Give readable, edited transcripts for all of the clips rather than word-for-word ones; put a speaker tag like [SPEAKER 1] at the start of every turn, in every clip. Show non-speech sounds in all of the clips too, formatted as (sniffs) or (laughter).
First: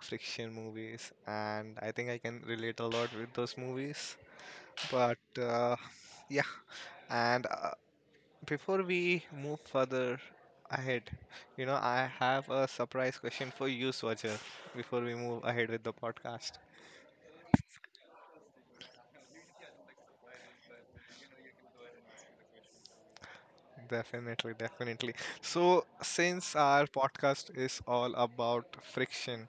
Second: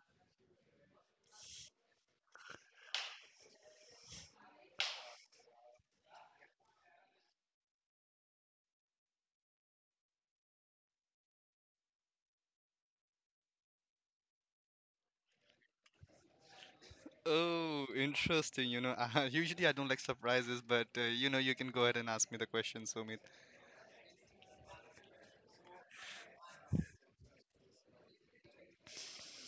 [SPEAKER 1] fiction movies, and I think I can relate a lot with those movies. But yeah, and Before we move further ahead, you know, I have a surprise question for you, Swajar, before we move ahead with the podcast.
[SPEAKER 2] Oh, interesting. You know, (laughs) usually I don't like surprises, but you know, you can go ahead and ask me the question, Somit.
[SPEAKER 1] Definitely, definitely. So, since our podcast is all about friction,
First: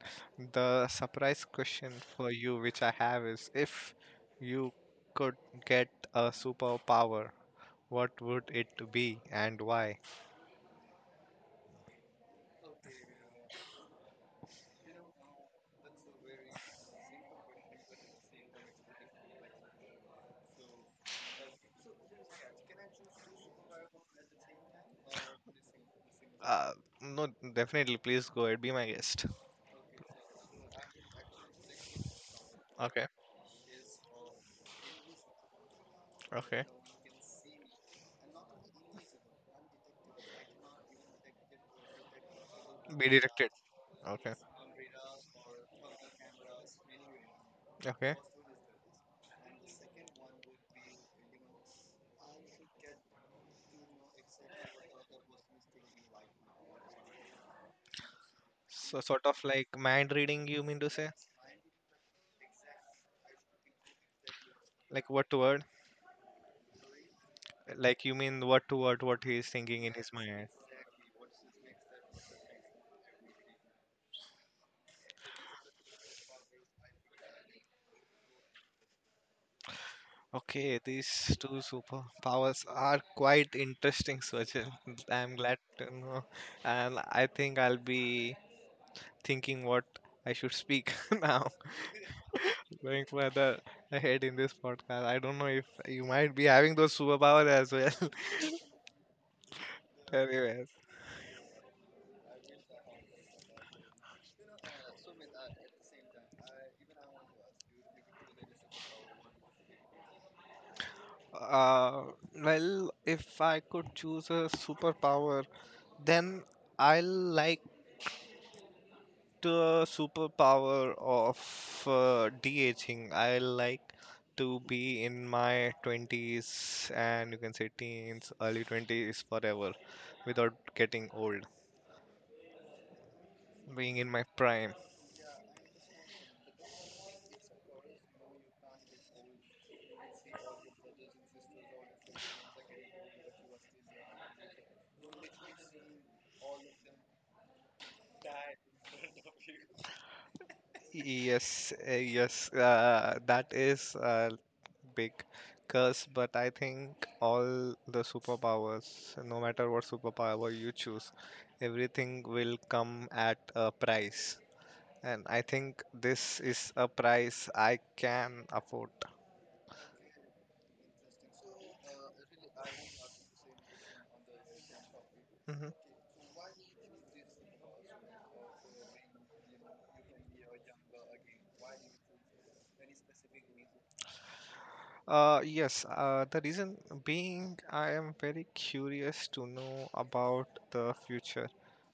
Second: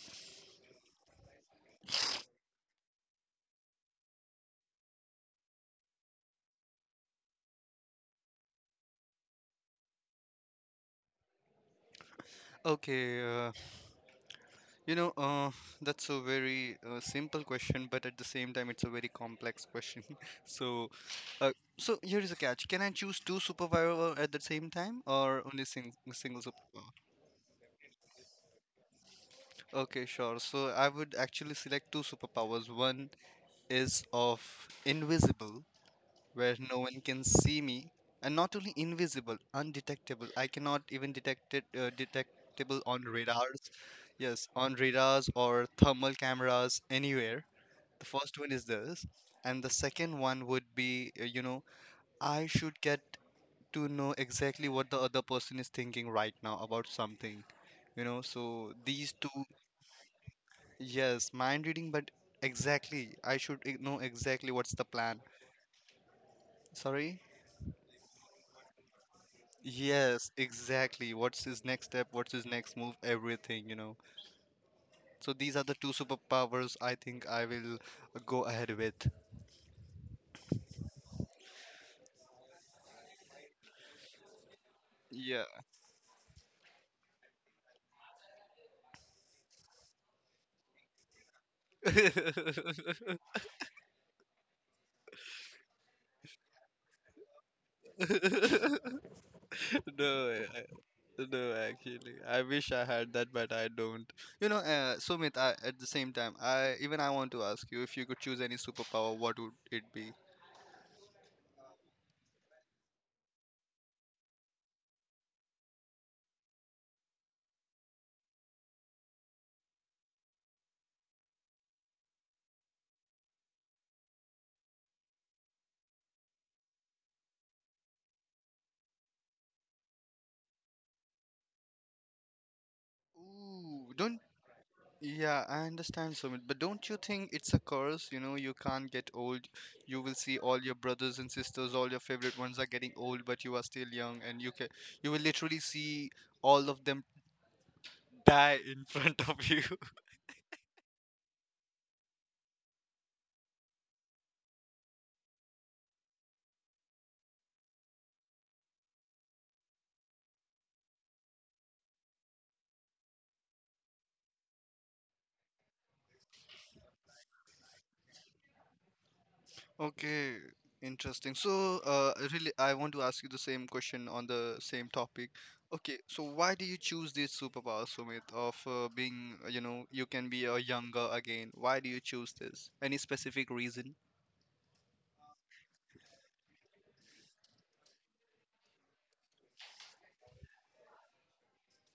[SPEAKER 1] the surprise question for you, which I have, is if you could get a superpower, what would it be and why?
[SPEAKER 2] Okay. You know, that's a very simple question, but at the same time, it's a very complex question. (laughs) So, uh, so here is a catch. Can I choose two superpower at the same time, or only sing single
[SPEAKER 1] Uh,
[SPEAKER 2] superpower?
[SPEAKER 1] no, definitely, please go ahead, be my guest.
[SPEAKER 2] Okay, sure. So I would actually select two superpowers.
[SPEAKER 1] Okay,
[SPEAKER 2] One is of invisible, where
[SPEAKER 1] okay.
[SPEAKER 2] no one can see me, and not only invisible, undetectable. I cannot even detect it, detectable on
[SPEAKER 1] Be directed.
[SPEAKER 2] radars.
[SPEAKER 1] Okay.
[SPEAKER 2] Yes, on radars or thermal cameras anywhere. The
[SPEAKER 1] Okay.
[SPEAKER 2] first one is this, and the second one would be, you know, I should get to know exactly what the other person is thinking right now about something, you know. So
[SPEAKER 1] So
[SPEAKER 2] these
[SPEAKER 1] sort of
[SPEAKER 2] two,
[SPEAKER 1] like mind reading, you mean to say?
[SPEAKER 2] yes, mind reading, but exactly, I should know exactly what's the
[SPEAKER 1] Like
[SPEAKER 2] plan.
[SPEAKER 1] word to word?
[SPEAKER 2] Sorry?
[SPEAKER 1] Like you mean word to word what he is thinking in his
[SPEAKER 2] Yes,
[SPEAKER 1] mind?
[SPEAKER 2] exactly. What's his next step? What's his next move? Everything, you know. So these are the two superpowers I think I will go ahead with.
[SPEAKER 1] Okay, these two superpowers are quite interesting, Swajil. (laughs) I'm
[SPEAKER 2] Yeah.
[SPEAKER 1] glad to know. And I think I'll be thinking what I should speak (laughs) now. Going further ahead in this podcast, I don't know if you might be having those superpowers as well.
[SPEAKER 2] (laughs)
[SPEAKER 1] (laughs)
[SPEAKER 2] No, way.
[SPEAKER 1] Anyways,
[SPEAKER 2] No, actually, I wish I had that, but I don't. You know, Sumit, at the same time, I want to ask you if you could choose any superpower, what would it be?
[SPEAKER 1] uh, well, if I could choose a superpower, then I'll like the superpower of de-aging. I like to be in my 20s and you can say teens, early 20s forever without getting old,
[SPEAKER 2] Ooh,
[SPEAKER 1] being in
[SPEAKER 2] don't.
[SPEAKER 1] my prime.
[SPEAKER 2] Yeah, I understand, Sumit, but don't you think it's a curse? You know, you can't get old. You will see all your brothers and sisters, all your favorite ones are getting old, but you are still young, and you will literally see all of them die in (laughs) front of you.
[SPEAKER 1] Yes, that is a big curse, but I think all the superpowers, no matter what superpower you choose, everything will come at a price. And I think this is a price I can afford.
[SPEAKER 2] Okay, interesting. So, really, I want to ask you the same question on the same topic.
[SPEAKER 1] Mhm.
[SPEAKER 2] Okay, so why do you choose this superpower, Sumit, of being, you know, you can be a younger again? Why do you choose this? Any specific reason?
[SPEAKER 1] Yes, the reason being I am very curious to know about the future.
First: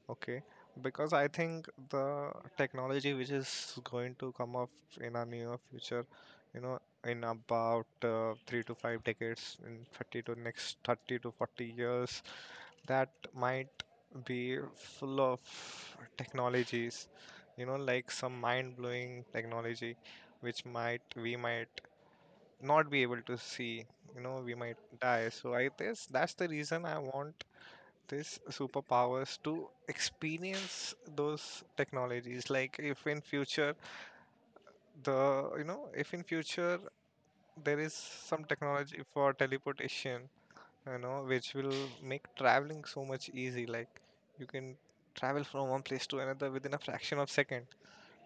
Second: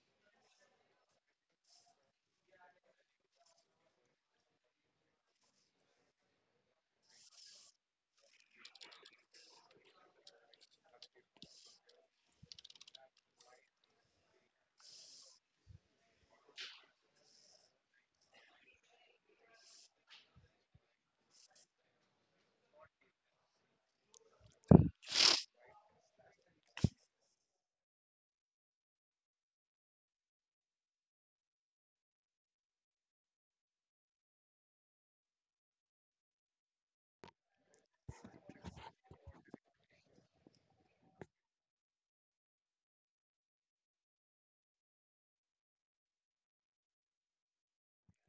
[SPEAKER 1] Okay, because I think the technology which is going to come up in our near future, you know, in about three to five decades, in 30 to next 30 to 40 years, that might be full of technologies, you know, like some mind-blowing technology which might we might not be able to see, you know, we might die. So I guess that's the reason I want this superpowers to experience those technologies. Like if in future the you know if in future there is some technology for teleportation, you know, which will make traveling so much easy. Like you can travel from one place to another within a fraction of second.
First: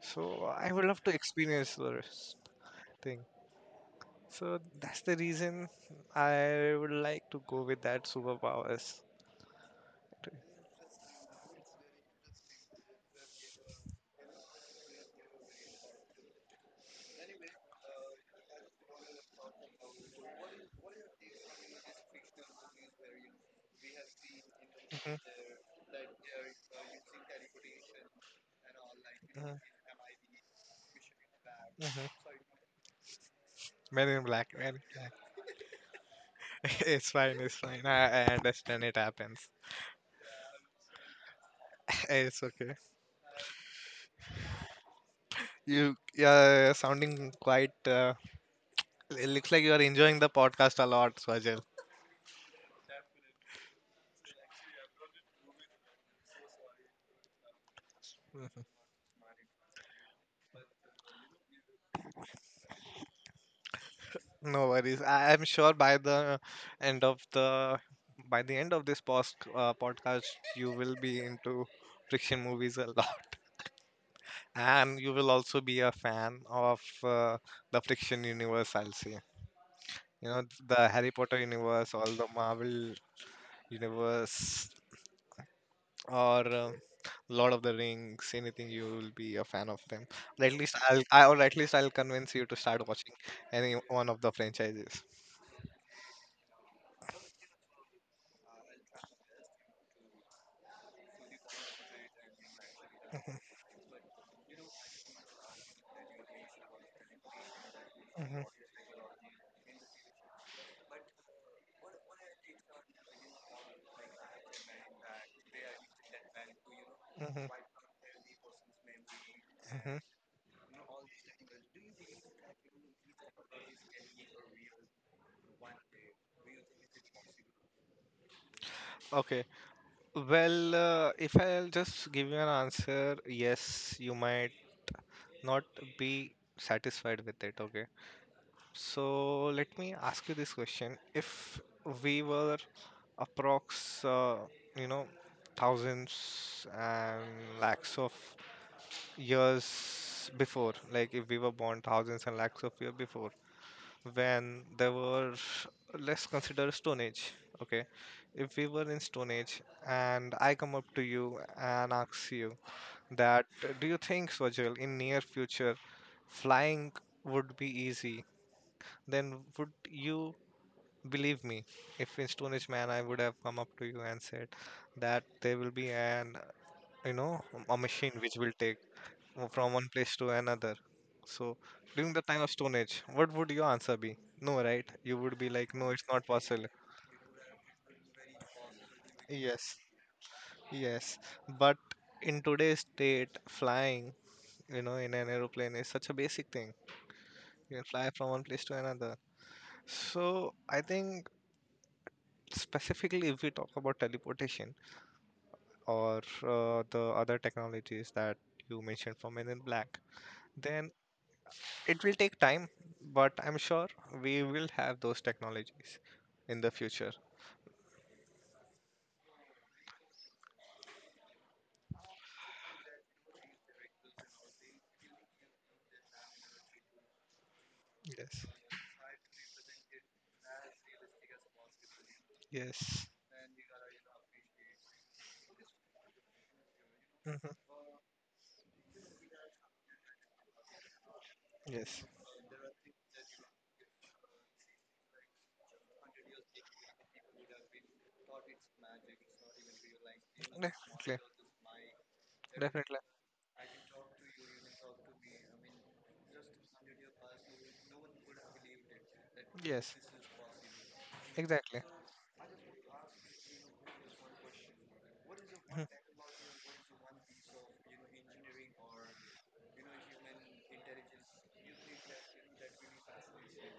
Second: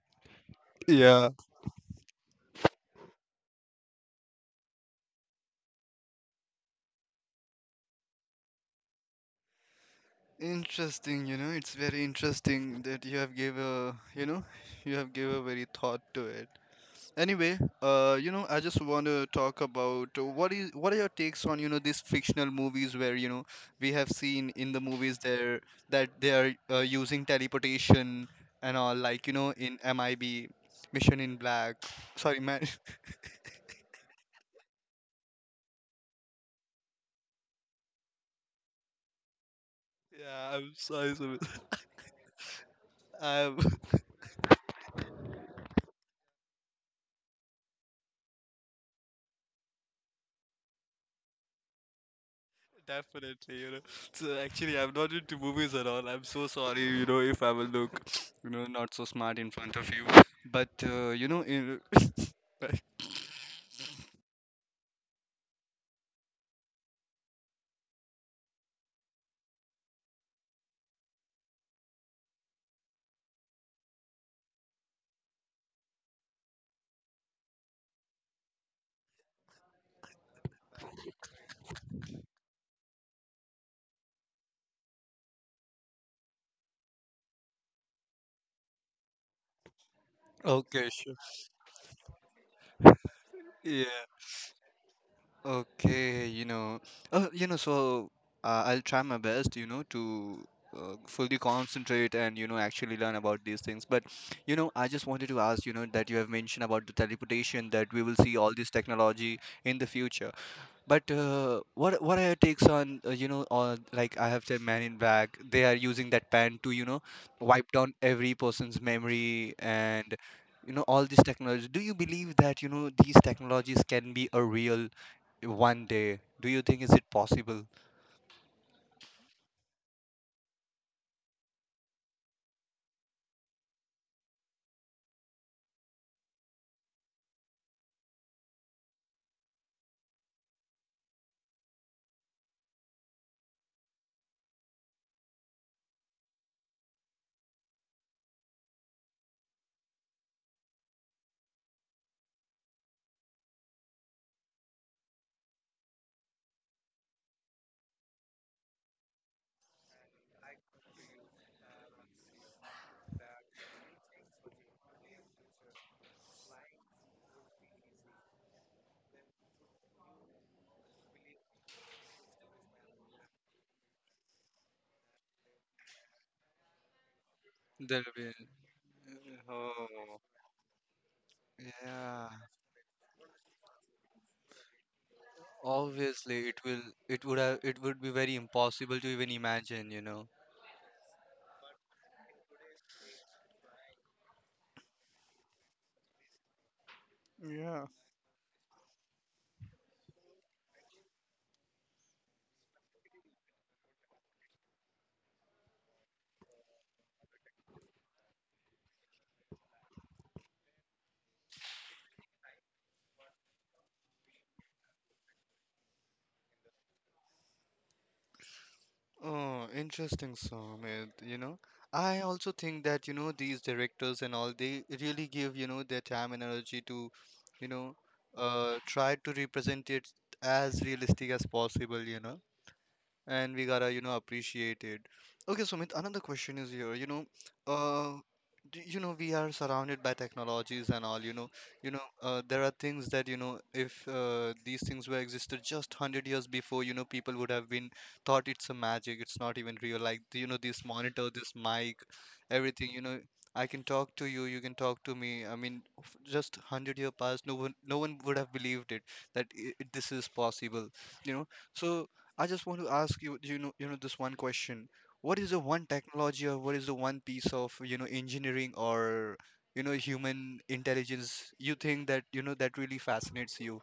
[SPEAKER 1] So I would love to
[SPEAKER 2] Yeah.
[SPEAKER 1] experience this thing. So that's the reason I would like to go with that superpowers.
[SPEAKER 2] Interesting, you know, it's very interesting that you have gave a, you know, you have gave a very thought to it. Anyway, you know, I just want to talk about what are your takes on, you know, these fictional movies where, you know, we have seen in the
[SPEAKER 1] Mhm,
[SPEAKER 2] movies there that they are using teleportation and all, like, you know,
[SPEAKER 1] mhm,
[SPEAKER 2] in MIB, Mission in Black.
[SPEAKER 1] mhm.
[SPEAKER 2] Sorry, man. (laughs)
[SPEAKER 1] Men in black, men in black. (laughs) It's fine, it's fine. I understand it happens.
[SPEAKER 2] Yeah, I'm sorry, Sumit.
[SPEAKER 1] (laughs) It's okay.
[SPEAKER 2] (laughs) I'm (laughs)
[SPEAKER 1] You're sounding quite. It looks like you're enjoying the podcast a lot, Swajal.
[SPEAKER 2] definitely, you know. So actually, I'm not into movies at all. I'm so sorry, you know, if I will look, you
[SPEAKER 1] (laughs)
[SPEAKER 2] know, not so smart in front of you. But you know, in... (laughs) Right.
[SPEAKER 1] No worries. I'm sure by the end of the by the end of this podcast, you will be into friction movies a (laughs) lot, and you will also be a fan of the friction universe. I'll say, you know, the Harry Potter universe, all the Marvel universe, or Lord of the Rings, anything you will be a fan of them. Or at least
[SPEAKER 2] Okay,
[SPEAKER 1] I'll,
[SPEAKER 2] sure.
[SPEAKER 1] I, or at least I'll convince you to start watching any
[SPEAKER 2] Yeah.
[SPEAKER 1] one of the franchises.
[SPEAKER 2] Okay, you know, uh, you know, so I'll try my best, you know, to fully concentrate and, you know, actually learn about these things. But, you know, I just wanted to ask, you know, that you have mentioned about the teleportation, that we will see
[SPEAKER 1] Mhm,
[SPEAKER 2] all this technology in the future. But what are your takes on, you know, on, like, I have said Man in Black, they are using that pen to, you know,
[SPEAKER 1] mhm,
[SPEAKER 2] wipe down every person's memory
[SPEAKER 1] mhm.
[SPEAKER 2] and, you know, all these technology. Do you believe that, you know, these technologies can be a real one day? Do you think is it possible?
[SPEAKER 1] Okay. Well, if I'll just give you an answer, yes, you might not be satisfied with it. Okay. So let me ask you this question: if we were approx, uh, you know, thousands and lakhs of years before, like if we were born thousands and lakhs of years before, when there were, let's consider stone age, okay, if we were in stone age and I come up to you and ask you that do you think, Swajal, in near future flying would be easy, then would you believe me? If in stone age man I would have come up to you and said that there will be an, you know, a
[SPEAKER 2] There
[SPEAKER 1] machine
[SPEAKER 2] will.
[SPEAKER 1] which will take from one place
[SPEAKER 2] Oh,
[SPEAKER 1] to another. So during the
[SPEAKER 2] yeah.
[SPEAKER 1] time of Stone Age, what would your answer be? No, right? You would be like, no, it's not
[SPEAKER 2] Obviously, it
[SPEAKER 1] possible.
[SPEAKER 2] will. It would have. It would be very impossible to even
[SPEAKER 1] Yes,
[SPEAKER 2] imagine. You know.
[SPEAKER 1] yes. But in today's state, flying, you know, in an aeroplane is such a basic thing. You can
[SPEAKER 2] Yeah.
[SPEAKER 1] fly from one place to another. So I think specifically if we talk about teleportation or the other technologies that you mentioned from Men in Black, then it will take time, but I'm sure we will have those technologies in the future.
[SPEAKER 2] Oh, interesting, Sumit. You know, I also think that, you know, these directors and all, they really give, you know, their time and energy to, you know,
[SPEAKER 1] Yes.
[SPEAKER 2] try to represent it as realistic as possible, you know,
[SPEAKER 1] Yes.
[SPEAKER 2] and we gotta, you know, appreciate it. Okay, Sumit, another question is here, you know,
[SPEAKER 1] Hmm.
[SPEAKER 2] uh you know, we are surrounded by technologies and all, you know,
[SPEAKER 1] Yes.
[SPEAKER 2] there are things that, you know, if these things were existed just 100 years before, you know, people would have been thought it's a magic, it's not even real, like, you know, this
[SPEAKER 1] Definitely.
[SPEAKER 2] monitor, this mic, everything,
[SPEAKER 1] Definitely.
[SPEAKER 2] you know. I can talk to you, you can talk to me, I mean, just 100 year past, no one would have believed it that I
[SPEAKER 1] Yes.
[SPEAKER 2] this is possible, you know.
[SPEAKER 1] Exactly.
[SPEAKER 2] So I just want to ask you, you know, this one question. What is the one
[SPEAKER 1] Mhm.
[SPEAKER 2] technology, or what is the one piece of, you know, engineering or, you know, human intelligence you think that, you know, that really fascinates you,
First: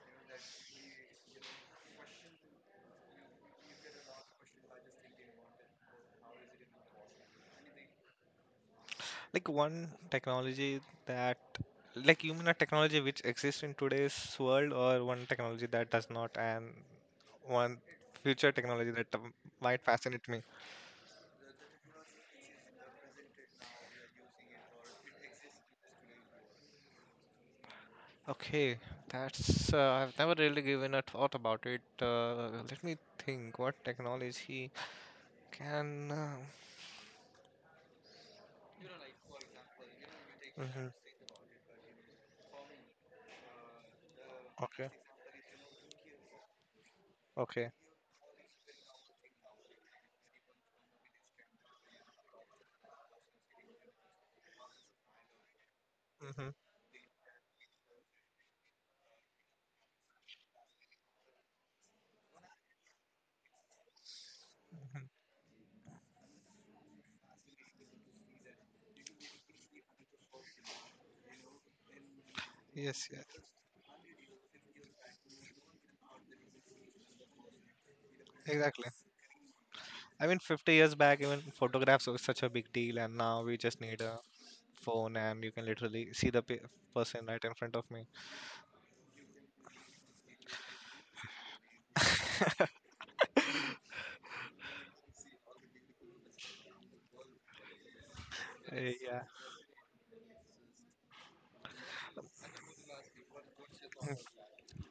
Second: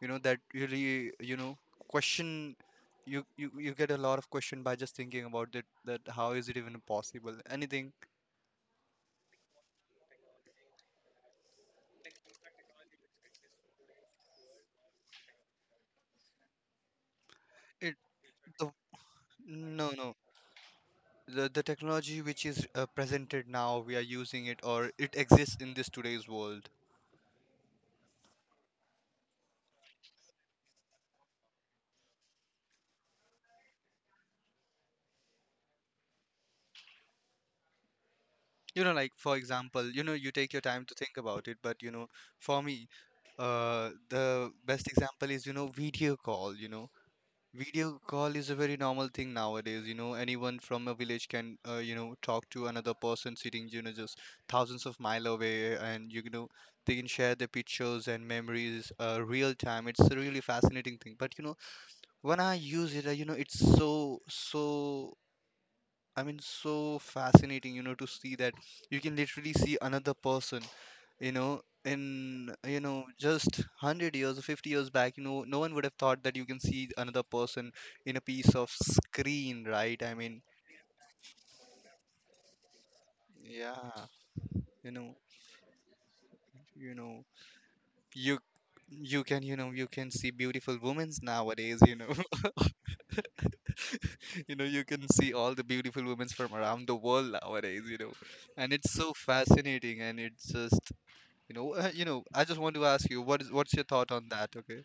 [SPEAKER 2] you know, that really, you know, question you, you get a lot of question by just thinking about it, that how is it even possible? Anything.
[SPEAKER 1] Like one technology that, like you mean a technology which exists in today's world, or one technology that does not, and one
[SPEAKER 2] It
[SPEAKER 1] future
[SPEAKER 2] the
[SPEAKER 1] technology that might
[SPEAKER 2] no no
[SPEAKER 1] fascinate me.
[SPEAKER 2] the technology which is presented, now we are using it, or it exists in this today's world.
[SPEAKER 1] Okay, that's I've never really given a thought about it. Let me think what technology can.
[SPEAKER 2] You know, like, for example, you know, you take your time
[SPEAKER 1] Mhm,
[SPEAKER 2] to think about it, but, you know, for me, the best
[SPEAKER 1] okay,
[SPEAKER 2] example is, you know, video call, you know.
[SPEAKER 1] okay.
[SPEAKER 2] Video call is a very normal thing nowadays, you know. Anyone from a village can, you know, talk to another person sitting, you know, just thousands of mile away, and, you know,
[SPEAKER 1] Hmm.
[SPEAKER 2] they can share their pictures and memories, real time. It's a really fascinating thing, but, you know, when I use it, you know, it's so, I mean, so fascinating, you know, to see that you can literally see another person, you know, in, you know,
[SPEAKER 1] Yes, yes,
[SPEAKER 2] just 100 years or 50 years back, you know, no one would have thought that you can see another person in a piece of
[SPEAKER 1] exactly.
[SPEAKER 2] screen, right? I
[SPEAKER 1] I mean,
[SPEAKER 2] mean,
[SPEAKER 1] 50 years back, even photographs were such a big deal, and now we just need
[SPEAKER 2] yeah,
[SPEAKER 1] a
[SPEAKER 2] you
[SPEAKER 1] phone
[SPEAKER 2] know,
[SPEAKER 1] and you can literally see the
[SPEAKER 2] you
[SPEAKER 1] person
[SPEAKER 2] know,
[SPEAKER 1] right in front of me.
[SPEAKER 2] you you can, you know, you can see beautiful women nowadays, you know. (laughs)
[SPEAKER 1] (laughs)
[SPEAKER 2] You know, you can see all the beautiful women from around the world nowadays, you know. And it's so
[SPEAKER 1] Yeah.
[SPEAKER 2] fascinating and it's just. You know, (laughs) you know. I just want to ask you, what is what's your
[SPEAKER 1] Mm.
[SPEAKER 2] thought on that? Okay.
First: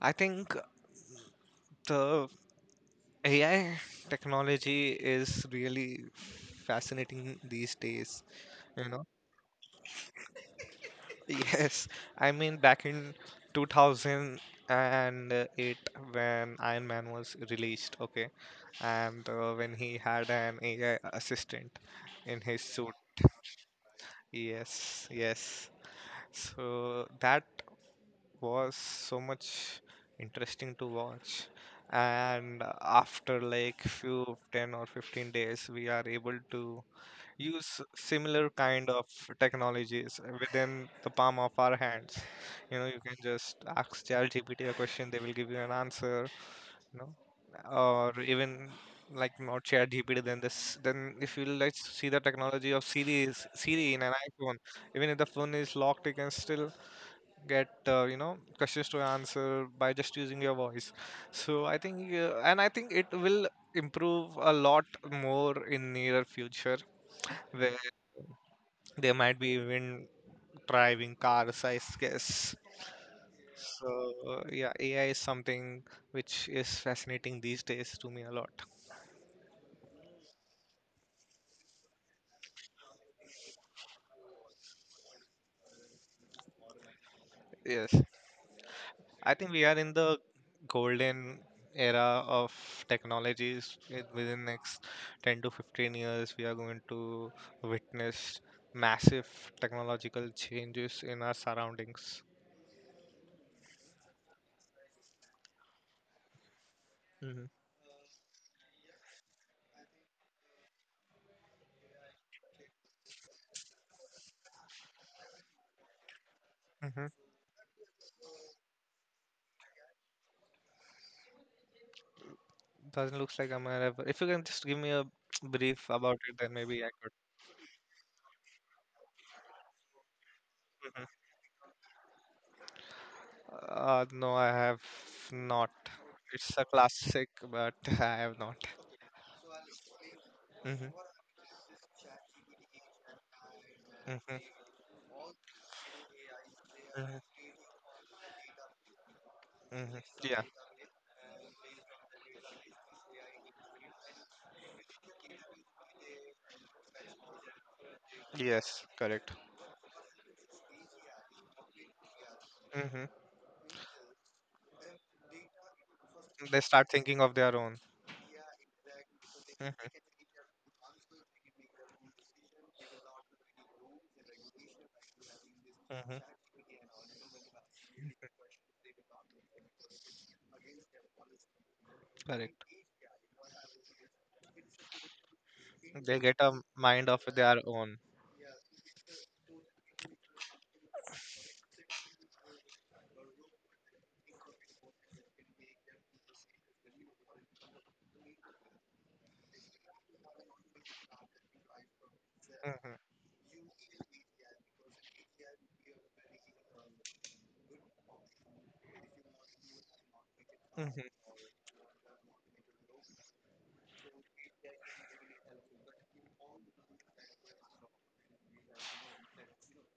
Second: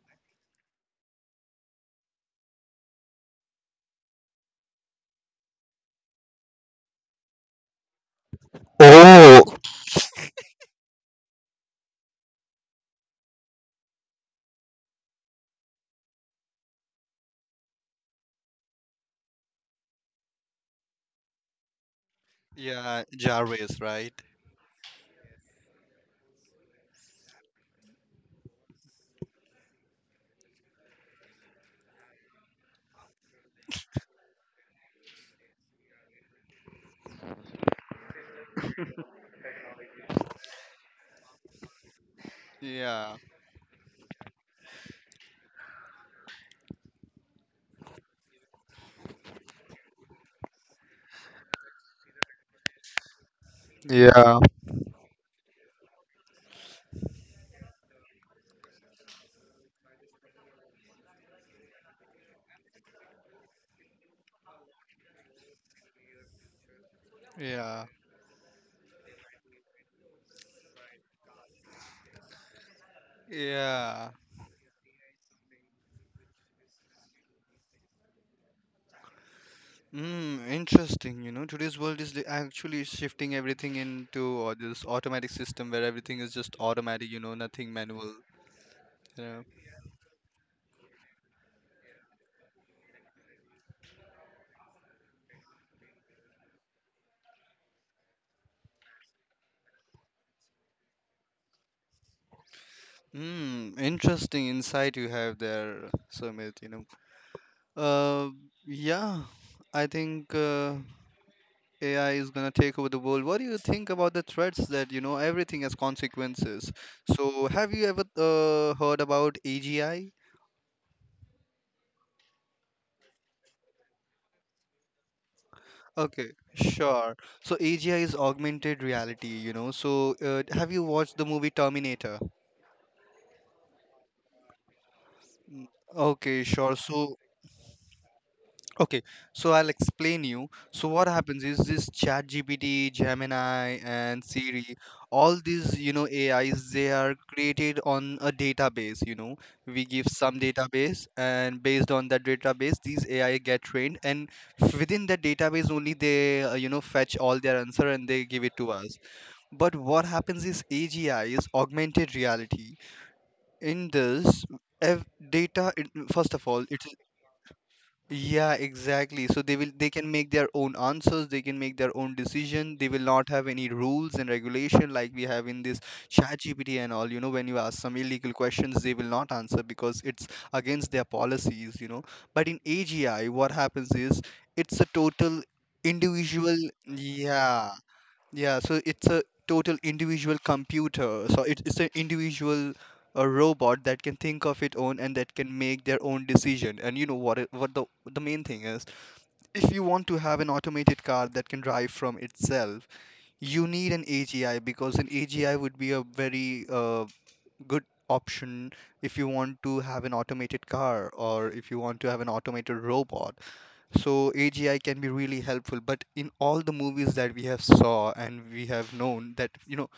[SPEAKER 1] I think the AI technology is really fascinating these days. You
[SPEAKER 2] Oh,
[SPEAKER 1] (laughs) yes, I mean back in 2008 when Iron Man was released, okay, and when he had an AI assistant in his suit.
[SPEAKER 2] yeah, Jarvis, right?
[SPEAKER 1] Yes, yes. So that was so much interesting to watch. And after like few 10 or 15 days, we are able to use similar kind of technologies within the palm of our hands. You know, you can
[SPEAKER 2] Yeah,
[SPEAKER 1] just ask ChatGPT a question, they will give you an answer. You know, or even like not ChatGPT, then this then if you like see the technology of Siri in an
[SPEAKER 2] yeah.
[SPEAKER 1] iPhone, even if the phone is locked, you can still get you know, questions to answer by just using your voice. So I think and I think it will improve a lot more in near future, where
[SPEAKER 2] Yeah,
[SPEAKER 1] they might be even driving cars, I guess.
[SPEAKER 2] yeah.
[SPEAKER 1] So yeah, AI is something which is fascinating these days to me a lot.
[SPEAKER 2] Mm, interesting. You know, today's world is actually shifting everything into this automatic system where everything is just automatic. You know, nothing
[SPEAKER 1] Yes,
[SPEAKER 2] manual.
[SPEAKER 1] I
[SPEAKER 2] Yeah.
[SPEAKER 1] think we are in the golden era of technologies. Within next 10 to 15 years, we are going to witness massive technological changes in our surroundings.
[SPEAKER 2] Hmm. Interesting insight you have there, Sumit. You know.
[SPEAKER 1] Mm-hmm.
[SPEAKER 2] Uh. Yeah. I think. AI is gonna take over the world. What do you think about the threats that, you know, everything has consequences?
[SPEAKER 1] Mm-hmm.
[SPEAKER 2] So have you ever heard about AGI?
[SPEAKER 1] Doesn't looks like I'm aware of. If you can just give me a (tsk) brief about
[SPEAKER 2] Okay,
[SPEAKER 1] it, then maybe I
[SPEAKER 2] sure. So AGI is augmented reality, you know. So have you watched the movie Terminator?
[SPEAKER 1] No, I have not.
[SPEAKER 2] Okay,
[SPEAKER 1] It's a
[SPEAKER 2] sure. So
[SPEAKER 1] classic, but (laughs) I have not.
[SPEAKER 2] okay, so I'll explain you. So
[SPEAKER 1] Hmm,
[SPEAKER 2] what happens is this ChatGPT, Gemini, and
[SPEAKER 1] hmm,
[SPEAKER 2] Siri, all these, you know, AIs, they are
[SPEAKER 1] hmm,
[SPEAKER 2] created on a database, you know. We
[SPEAKER 1] hmm.
[SPEAKER 2] give some
[SPEAKER 1] Yeah.
[SPEAKER 2] database and based on that database, these AI get trained, and within that database only they, you know, fetch all their answer and they give it to
[SPEAKER 1] Yes.
[SPEAKER 2] us.
[SPEAKER 1] Correct.
[SPEAKER 2] But what happens is AGI is augmented reality.
[SPEAKER 1] Hmm.
[SPEAKER 2] In this, data, it, first of
[SPEAKER 1] They
[SPEAKER 2] all, it.
[SPEAKER 1] start thinking of their own.
[SPEAKER 2] Yeah, exactly. So
[SPEAKER 1] Hmm,
[SPEAKER 2] they can make their own answers, they can make their own decision. They will not have any rules and regulation like we have in this
[SPEAKER 1] hmm.
[SPEAKER 2] ChatGPT and all. You know, when you ask some illegal questions, they will not answer because it's against their policies, you know. But in
[SPEAKER 1] Correct.
[SPEAKER 2] AGI, what happens is it's a total
[SPEAKER 1] They get
[SPEAKER 2] individual,
[SPEAKER 1] a mind of their
[SPEAKER 2] yeah,
[SPEAKER 1] own.
[SPEAKER 2] yeah, so it's a total individual computer. So it's an individual robot that can think of its own and that can make their own decision. And you know what the main thing is, if you want to have an automated car that can drive from itself,
[SPEAKER 1] Hmm,
[SPEAKER 2] you need an AGI because an AGI would be a very good option if you want to have an automated car
[SPEAKER 1] hmm.
[SPEAKER 2] or if you want to have an automated robot. So AGI can be really helpful, but in all the movies that we have saw and we have known that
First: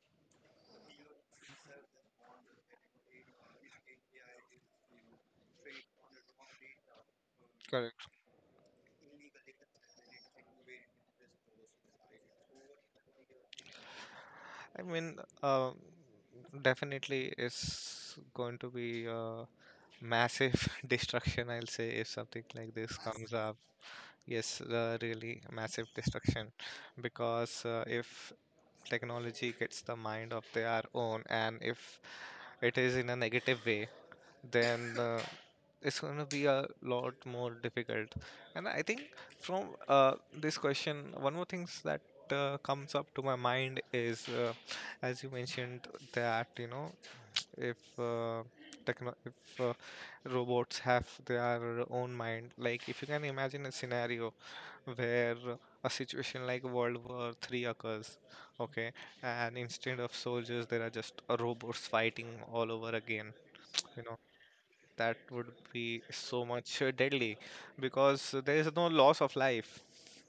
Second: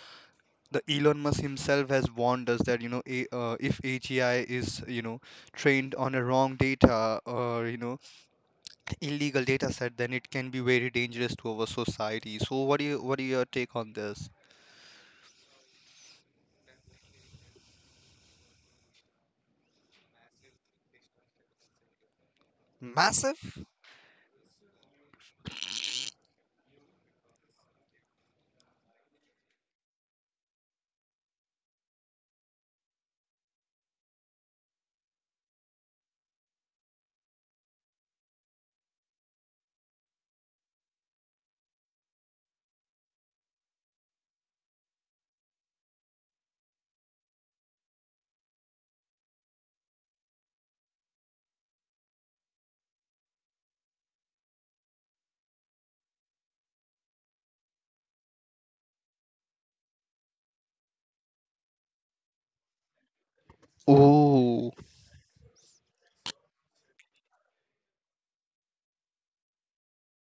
[SPEAKER 2] the Elon Musk himself has warned us that if AGI is trained on a wrong data or
[SPEAKER 1] Correct.
[SPEAKER 2] illegal data set, then it can be very dangerous to our society. So what do your take on this?
[SPEAKER 1] I mean, uh, definitely it's going to be a massive (laughs) destruction, I'll say, if something like this comes
[SPEAKER 2] Massive?
[SPEAKER 1] up. Yes, really massive destruction. Because if technology gets the mind of their own, and if it is in a negative way, then it's going to be a lot more difficult. And I think from this question, one more thing that comes up to my mind is, as you mentioned, that you know, if techno- if uh, robots have their own mind, like if you can imagine a scenario where a situation like world war 3 occurs, okay, and instead of soldiers there are just robots fighting all over again,
[SPEAKER 2] Oh,
[SPEAKER 1] that would be so much deadly, because there is no loss of life.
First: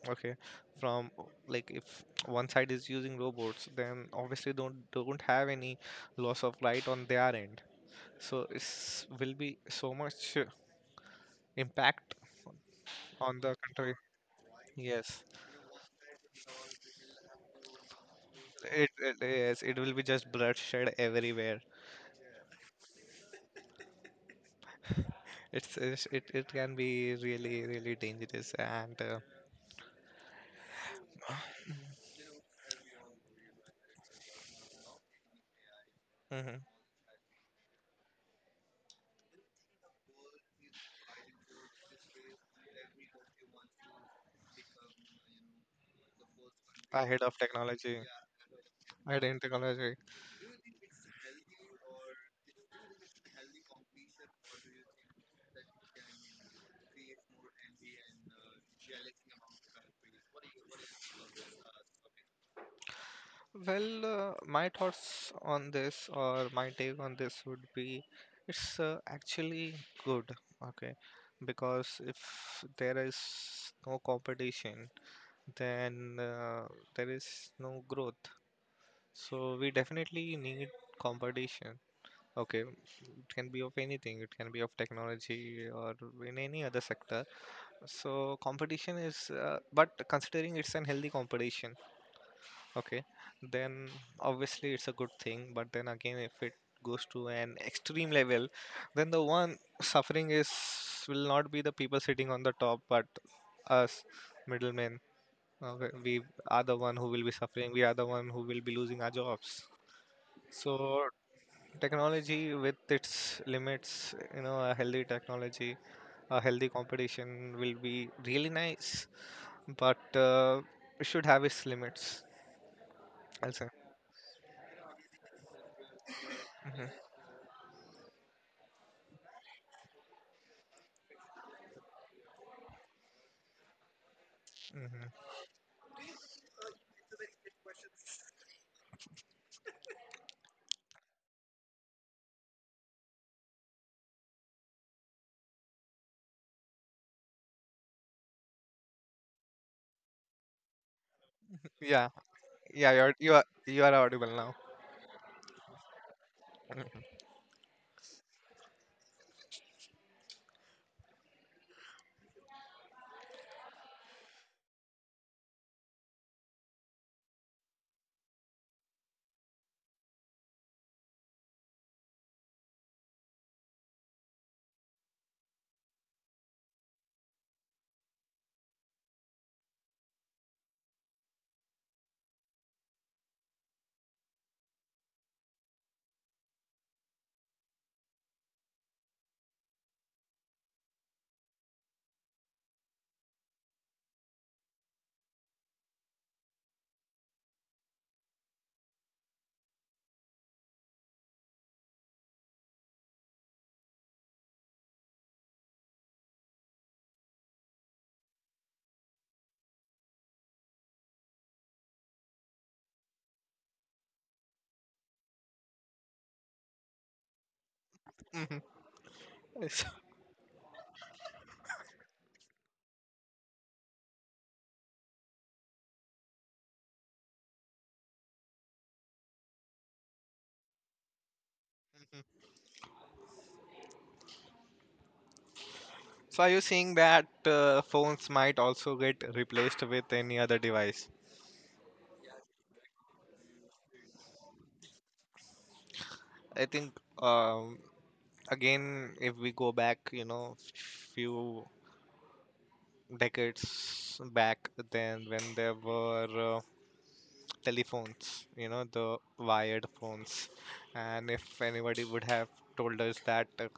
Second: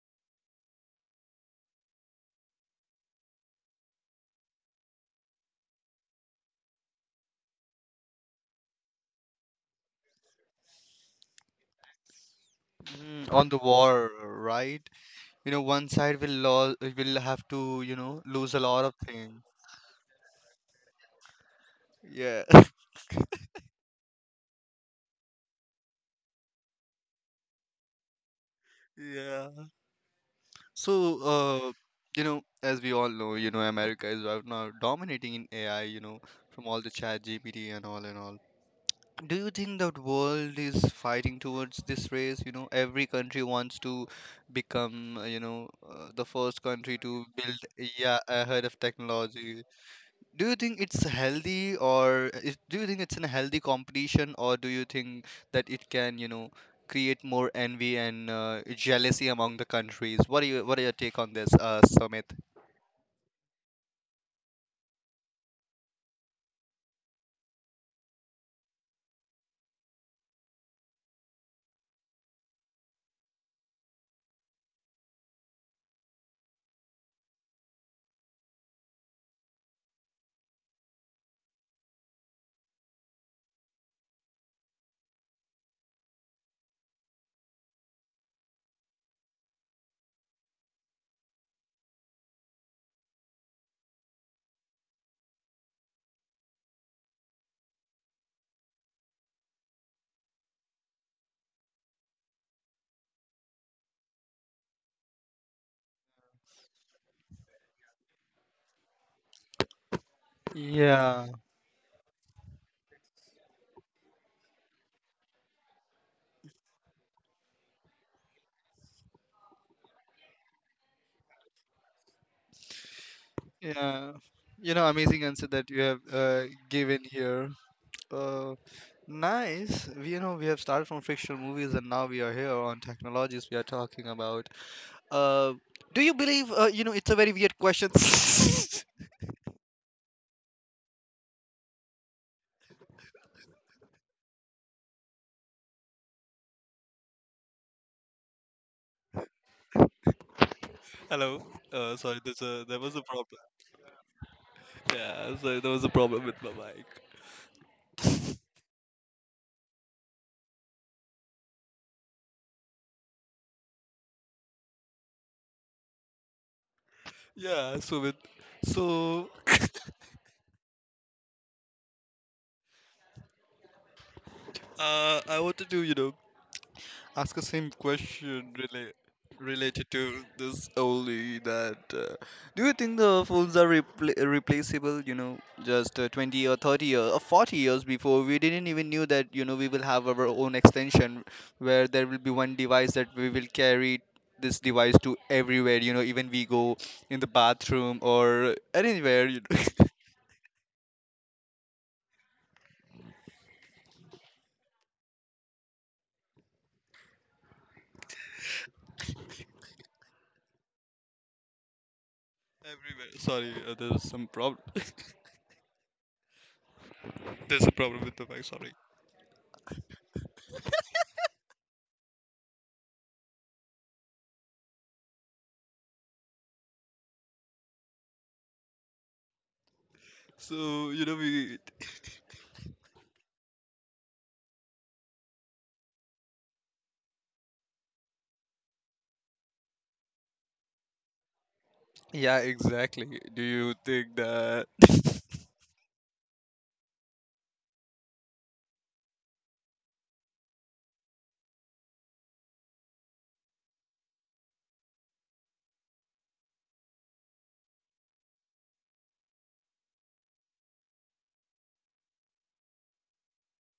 [SPEAKER 1] Okay, from like if one side is using robots, then obviously don't have any loss of light on their end. So it's will be so much impact on
[SPEAKER 2] on
[SPEAKER 1] the
[SPEAKER 2] the
[SPEAKER 1] country.
[SPEAKER 2] war, right?
[SPEAKER 1] Yes,
[SPEAKER 2] You know, one side will have to, you know, lose a lot
[SPEAKER 1] it,
[SPEAKER 2] of
[SPEAKER 1] it
[SPEAKER 2] things.
[SPEAKER 1] yes it will be just bloodshed everywhere.
[SPEAKER 2] Yeah,
[SPEAKER 1] It's it can be really really dangerous and
[SPEAKER 2] (laughs) yeah. So, you know, as we all know, you know, America is right now dominating in AI, you know,
[SPEAKER 1] mhm,
[SPEAKER 2] from all the chat GPT and all. Do you think that world is fighting towards this race? You know, every country wants to become, you know, the first country
[SPEAKER 1] ahead
[SPEAKER 2] to
[SPEAKER 1] of
[SPEAKER 2] build,
[SPEAKER 1] technology,
[SPEAKER 2] yeah, ahead of
[SPEAKER 1] ahead in
[SPEAKER 2] technology.
[SPEAKER 1] technology.
[SPEAKER 2] Do you think it's healthy, do you think it's a healthy competition, or do you think that it can, you know, create more envy and jealousy among the countries? What are your take on this, Sumit?
[SPEAKER 1] Well, my thoughts on this or my take on this would be it's actually good, okay? Because if there is no competition, then there is no growth. So we definitely need competition. Okay, it can be of anything, it can be of technology or in any other sector. So competition is, but considering it's an healthy competition, okay, then obviously it's a good thing. But then again, if it goes to an extreme level, then the one suffering is will not be the people sitting on the top, but us middlemen. We are the one who will be suffering. We are the one who will be losing our jobs. So
[SPEAKER 2] Yeah,
[SPEAKER 1] technology with its limits, you know, a healthy technology, a healthy competition will be really nice, but it should have its limits. Also,
[SPEAKER 2] yeah. You know, amazing answer that you have given
[SPEAKER 1] hmm,
[SPEAKER 2] here. Uh, nice. We- You know, we have started from fictional movies and now we are here on technologies we are talking about.
[SPEAKER 1] hmm,
[SPEAKER 2] Uh, do you believe, it's a very weird question. (laughs) Hello. Uh,
[SPEAKER 1] yeah.
[SPEAKER 2] sorry, there
[SPEAKER 1] Yeah,
[SPEAKER 2] was a problem.
[SPEAKER 1] you are audible now.
[SPEAKER 2] Yeah, sorry, there was a problem with my mic.
[SPEAKER 1] Mhm.
[SPEAKER 2] Yeah, so with so (laughs) I wanted to, you know, ask the same question related to this only, that do you think the phones are replaceable? You know, just 20 or 30 or 40 years before, we didn't even knew that, you know, we will have our own extension where there will be one device that we will carry this device to everywhere, you know, even we go in the bathroom or anywhere, (laughs) everywhere. Sorry, there's some problem. (laughs) There's a problem with the mic.
[SPEAKER 1] Mhm.
[SPEAKER 2] Sorry.
[SPEAKER 1] So,
[SPEAKER 2] So, you know, we...
[SPEAKER 1] so are you seeing that phones might also get replaced with any other device?
[SPEAKER 2] Yeah, exactly. Do you think that? (laughs)
[SPEAKER 1] I think um, again, if we go back, you know, few decades back, then when there were telephones, you know, the wired phones. And if anybody would have told us that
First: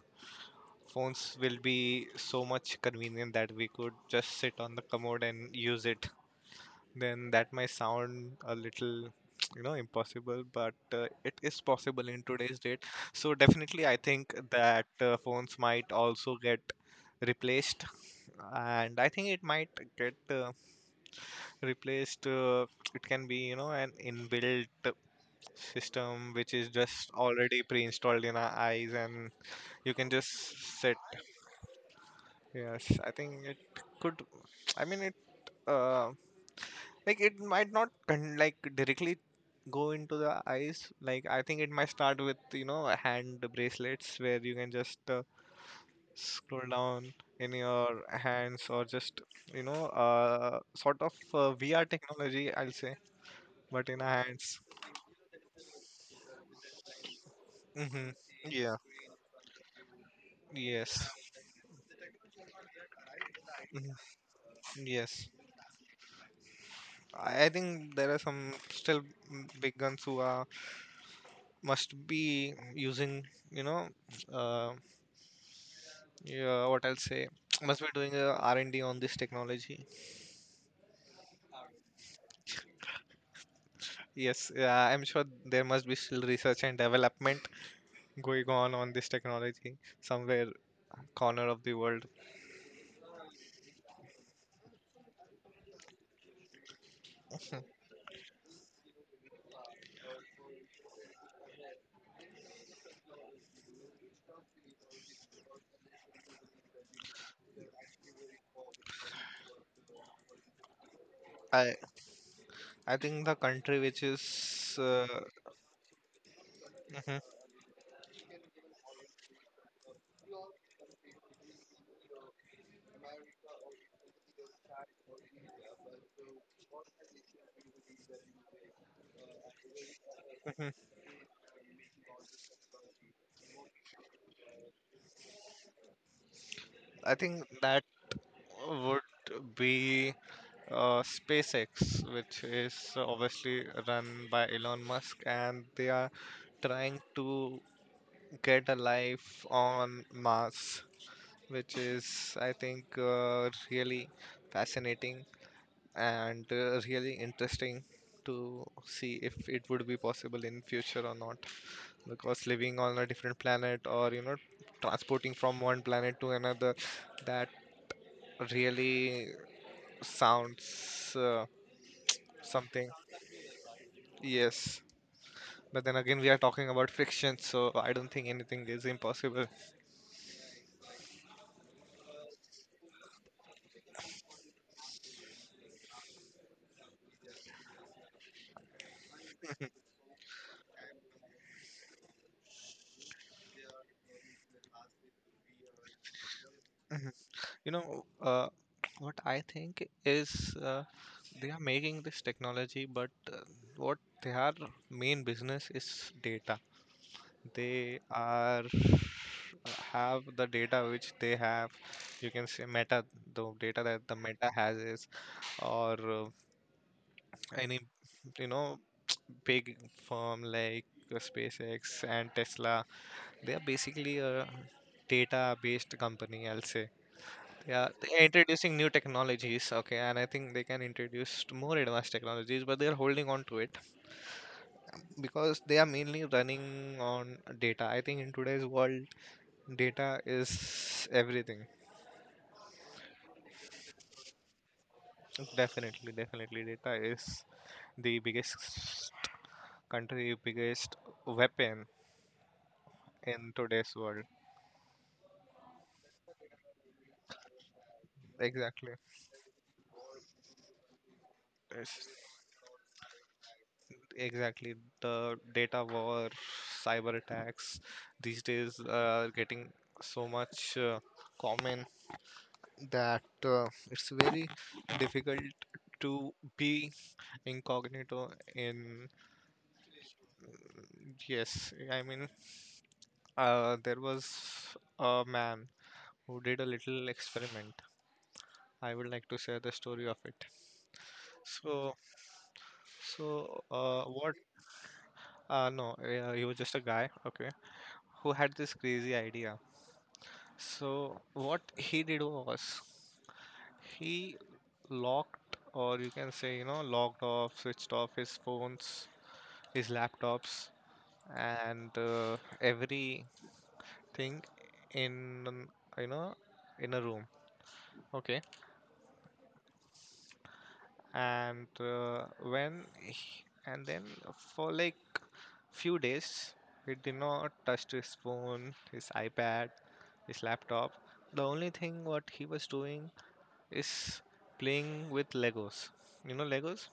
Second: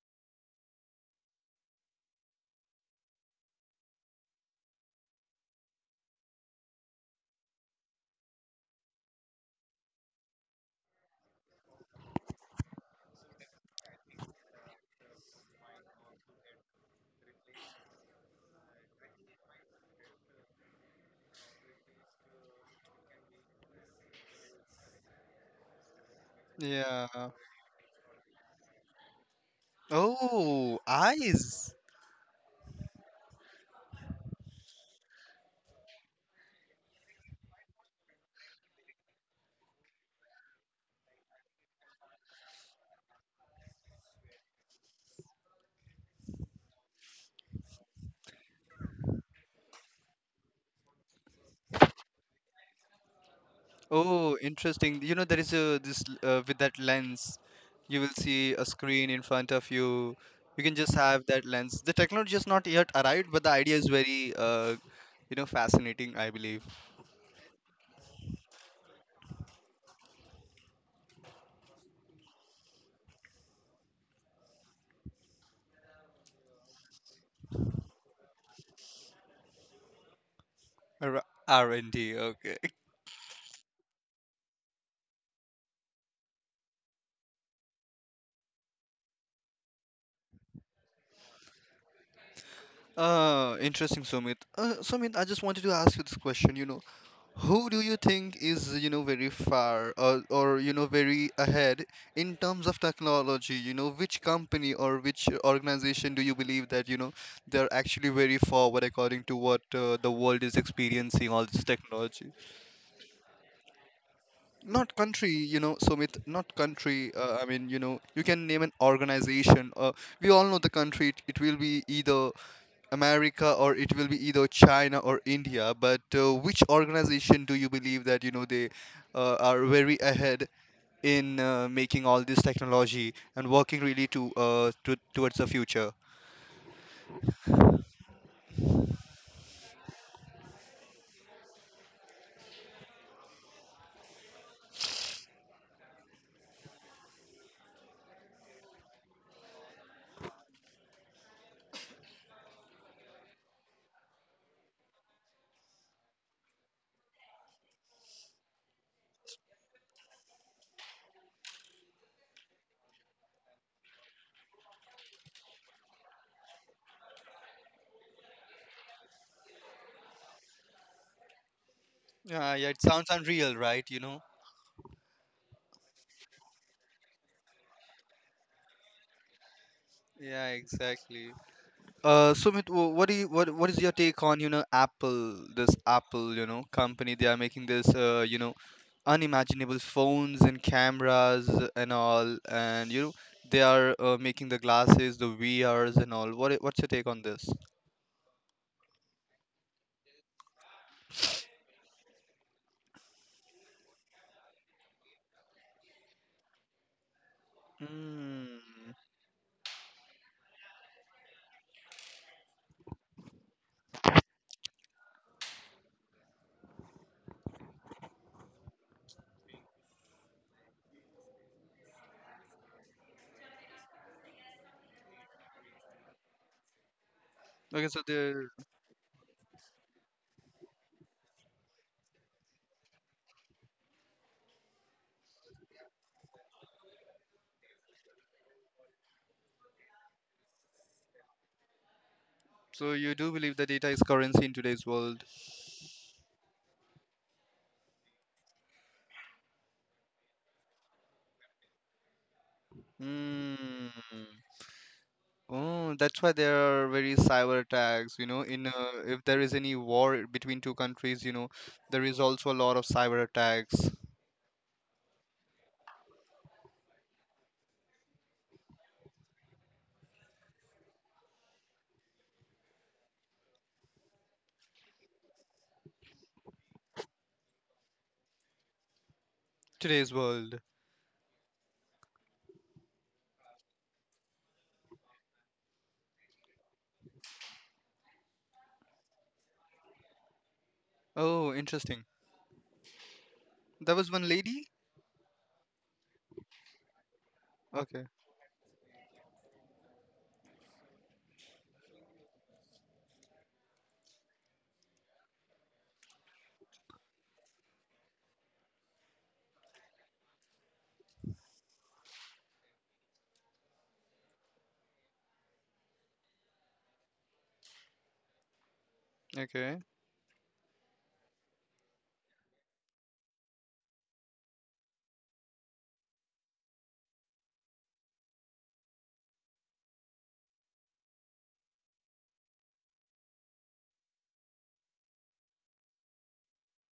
[SPEAKER 1] phones will be so much convenient that we could just sit on the commode and use it, then that might sound a little (tsk) impossible, but it is possible in today's date. So definitely I think that phones might also get replaced. And I think it might get replaced. It can be, you know, an inbuilt system which is just
[SPEAKER 2] Yeah.
[SPEAKER 1] already pre-installed in our eyes, and you can just
[SPEAKER 2] Oh,
[SPEAKER 1] set.
[SPEAKER 2] eyes.
[SPEAKER 1] Yes, I think it could. I mean, it uh, like it might not like directly go into the eyes. Like I think it might start with, you know, hand bracelets where you can just scroll down in your hands, or just, you know, sort of VR technology, I'll say, but in our
[SPEAKER 2] Oh,
[SPEAKER 1] hands.
[SPEAKER 2] interesting. You know, there is a this with that lens, you
[SPEAKER 1] Hmm.
[SPEAKER 2] will see a
[SPEAKER 1] Yeah.
[SPEAKER 2] screen in front of you. You can just
[SPEAKER 1] Yes.
[SPEAKER 2] have that lens. The technology has not yet arrived, but the idea is
[SPEAKER 1] Mhm.
[SPEAKER 2] very,
[SPEAKER 1] Yes.
[SPEAKER 2] fascinating, I believe.
[SPEAKER 1] I think there are some still, big guns who are must be using, you know, uh, yeah, what I'll say, (tsk) must be doing a R&D on this technology.
[SPEAKER 2] R&D, okay. (laughs)
[SPEAKER 1] Yes, yeah, I'm sure there must be still research and development going on this technology somewhere corner of the world.
[SPEAKER 2] Interesting, Sumit. Sumit, I just wanted to ask you this question. You know, who
[SPEAKER 1] (laughs)
[SPEAKER 2] do you think is, you know, very far, or very ahead in terms of technology? You know, which company or which organization do you believe that, you know, they're actually very forward according to what the world is experiencing, all this
[SPEAKER 1] I
[SPEAKER 2] technology?
[SPEAKER 1] I think the country which is
[SPEAKER 2] Not country, you know, Sumit, not country.
[SPEAKER 1] mhm,
[SPEAKER 2] I mean, you know, you can name an organization. We all know the country. It will be either America, or it will be either China or India, but which organization do you believe that, you know, they are very ahead
[SPEAKER 1] mhm.
[SPEAKER 2] in making all this technology and working really to towards the future?
[SPEAKER 1] I think that would be SpaceX, which is obviously run by Elon Musk, and they are trying to get a life on Mars, which is, I think, really fascinating and really interesting to see if it would be possible in future or not. Because living on a different planet, or, you know, transporting from one planet to another, that really sounds
[SPEAKER 2] Yeah, yeah, it
[SPEAKER 1] something.
[SPEAKER 2] sounds unreal, right? You know.
[SPEAKER 1] Yes. But then again, we are talking about friction, so I don't think anything is impossible.
[SPEAKER 2] Yeah, exactly. Sumit, what is your take on, you know, Apple, this Apple, you know, company? They are making this unimaginable phones and cameras and all, and, you know, they are making the glasses, the VRs and all. What's your take
[SPEAKER 1] Mhm.
[SPEAKER 2] on this?
[SPEAKER 1] You know, what I think is they are making this technology, but what their main business is data. They
[SPEAKER 2] Mm.
[SPEAKER 1] are have the data which they have. You can say Meta, the data that the Meta has is, or any, you know, big firm like SpaceX and Tesla. They are basically a data based company, I'll say. they
[SPEAKER 2] Okay,
[SPEAKER 1] they are introducing new technologies, okay, and I think they can introduce more advanced technologies, but they are holding on to it because they are mainly running on data. I think in today's world, data is everything.
[SPEAKER 2] so you do believe that data is currency in today's world?
[SPEAKER 1] Definitely, definitely, data is the biggest country, biggest weapon in
[SPEAKER 2] Mm.
[SPEAKER 1] today's world.
[SPEAKER 2] Oh, that's why there are very cyber attacks, you know, in
[SPEAKER 1] Exactly.
[SPEAKER 2] if there is any war between two countries, you know, there
[SPEAKER 1] Yes,
[SPEAKER 2] is also a lot of cyber attacks
[SPEAKER 1] exactly. The data war, cyber attacks these days are getting so much common that it's very difficult to be incognito in.
[SPEAKER 2] today's world.
[SPEAKER 1] Yes, I mean, there was a man who did a little experiment. I would like to share the story of it.
[SPEAKER 2] Oh,
[SPEAKER 1] So,
[SPEAKER 2] interesting.
[SPEAKER 1] so
[SPEAKER 2] That was one
[SPEAKER 1] what?
[SPEAKER 2] lady?
[SPEAKER 1] No, he was just a guy, okay,
[SPEAKER 2] Okay.
[SPEAKER 1] who had this crazy idea. So, what he did was he locked, or you can say, you know, locked off, switched off his phones, his laptops, and everything in, you know, in a room, okay,
[SPEAKER 2] Okay.
[SPEAKER 1] and when and then for like few days he did not touch his phone, his iPad, his laptop. The only thing what he was doing is playing with Legos. You know, Legos,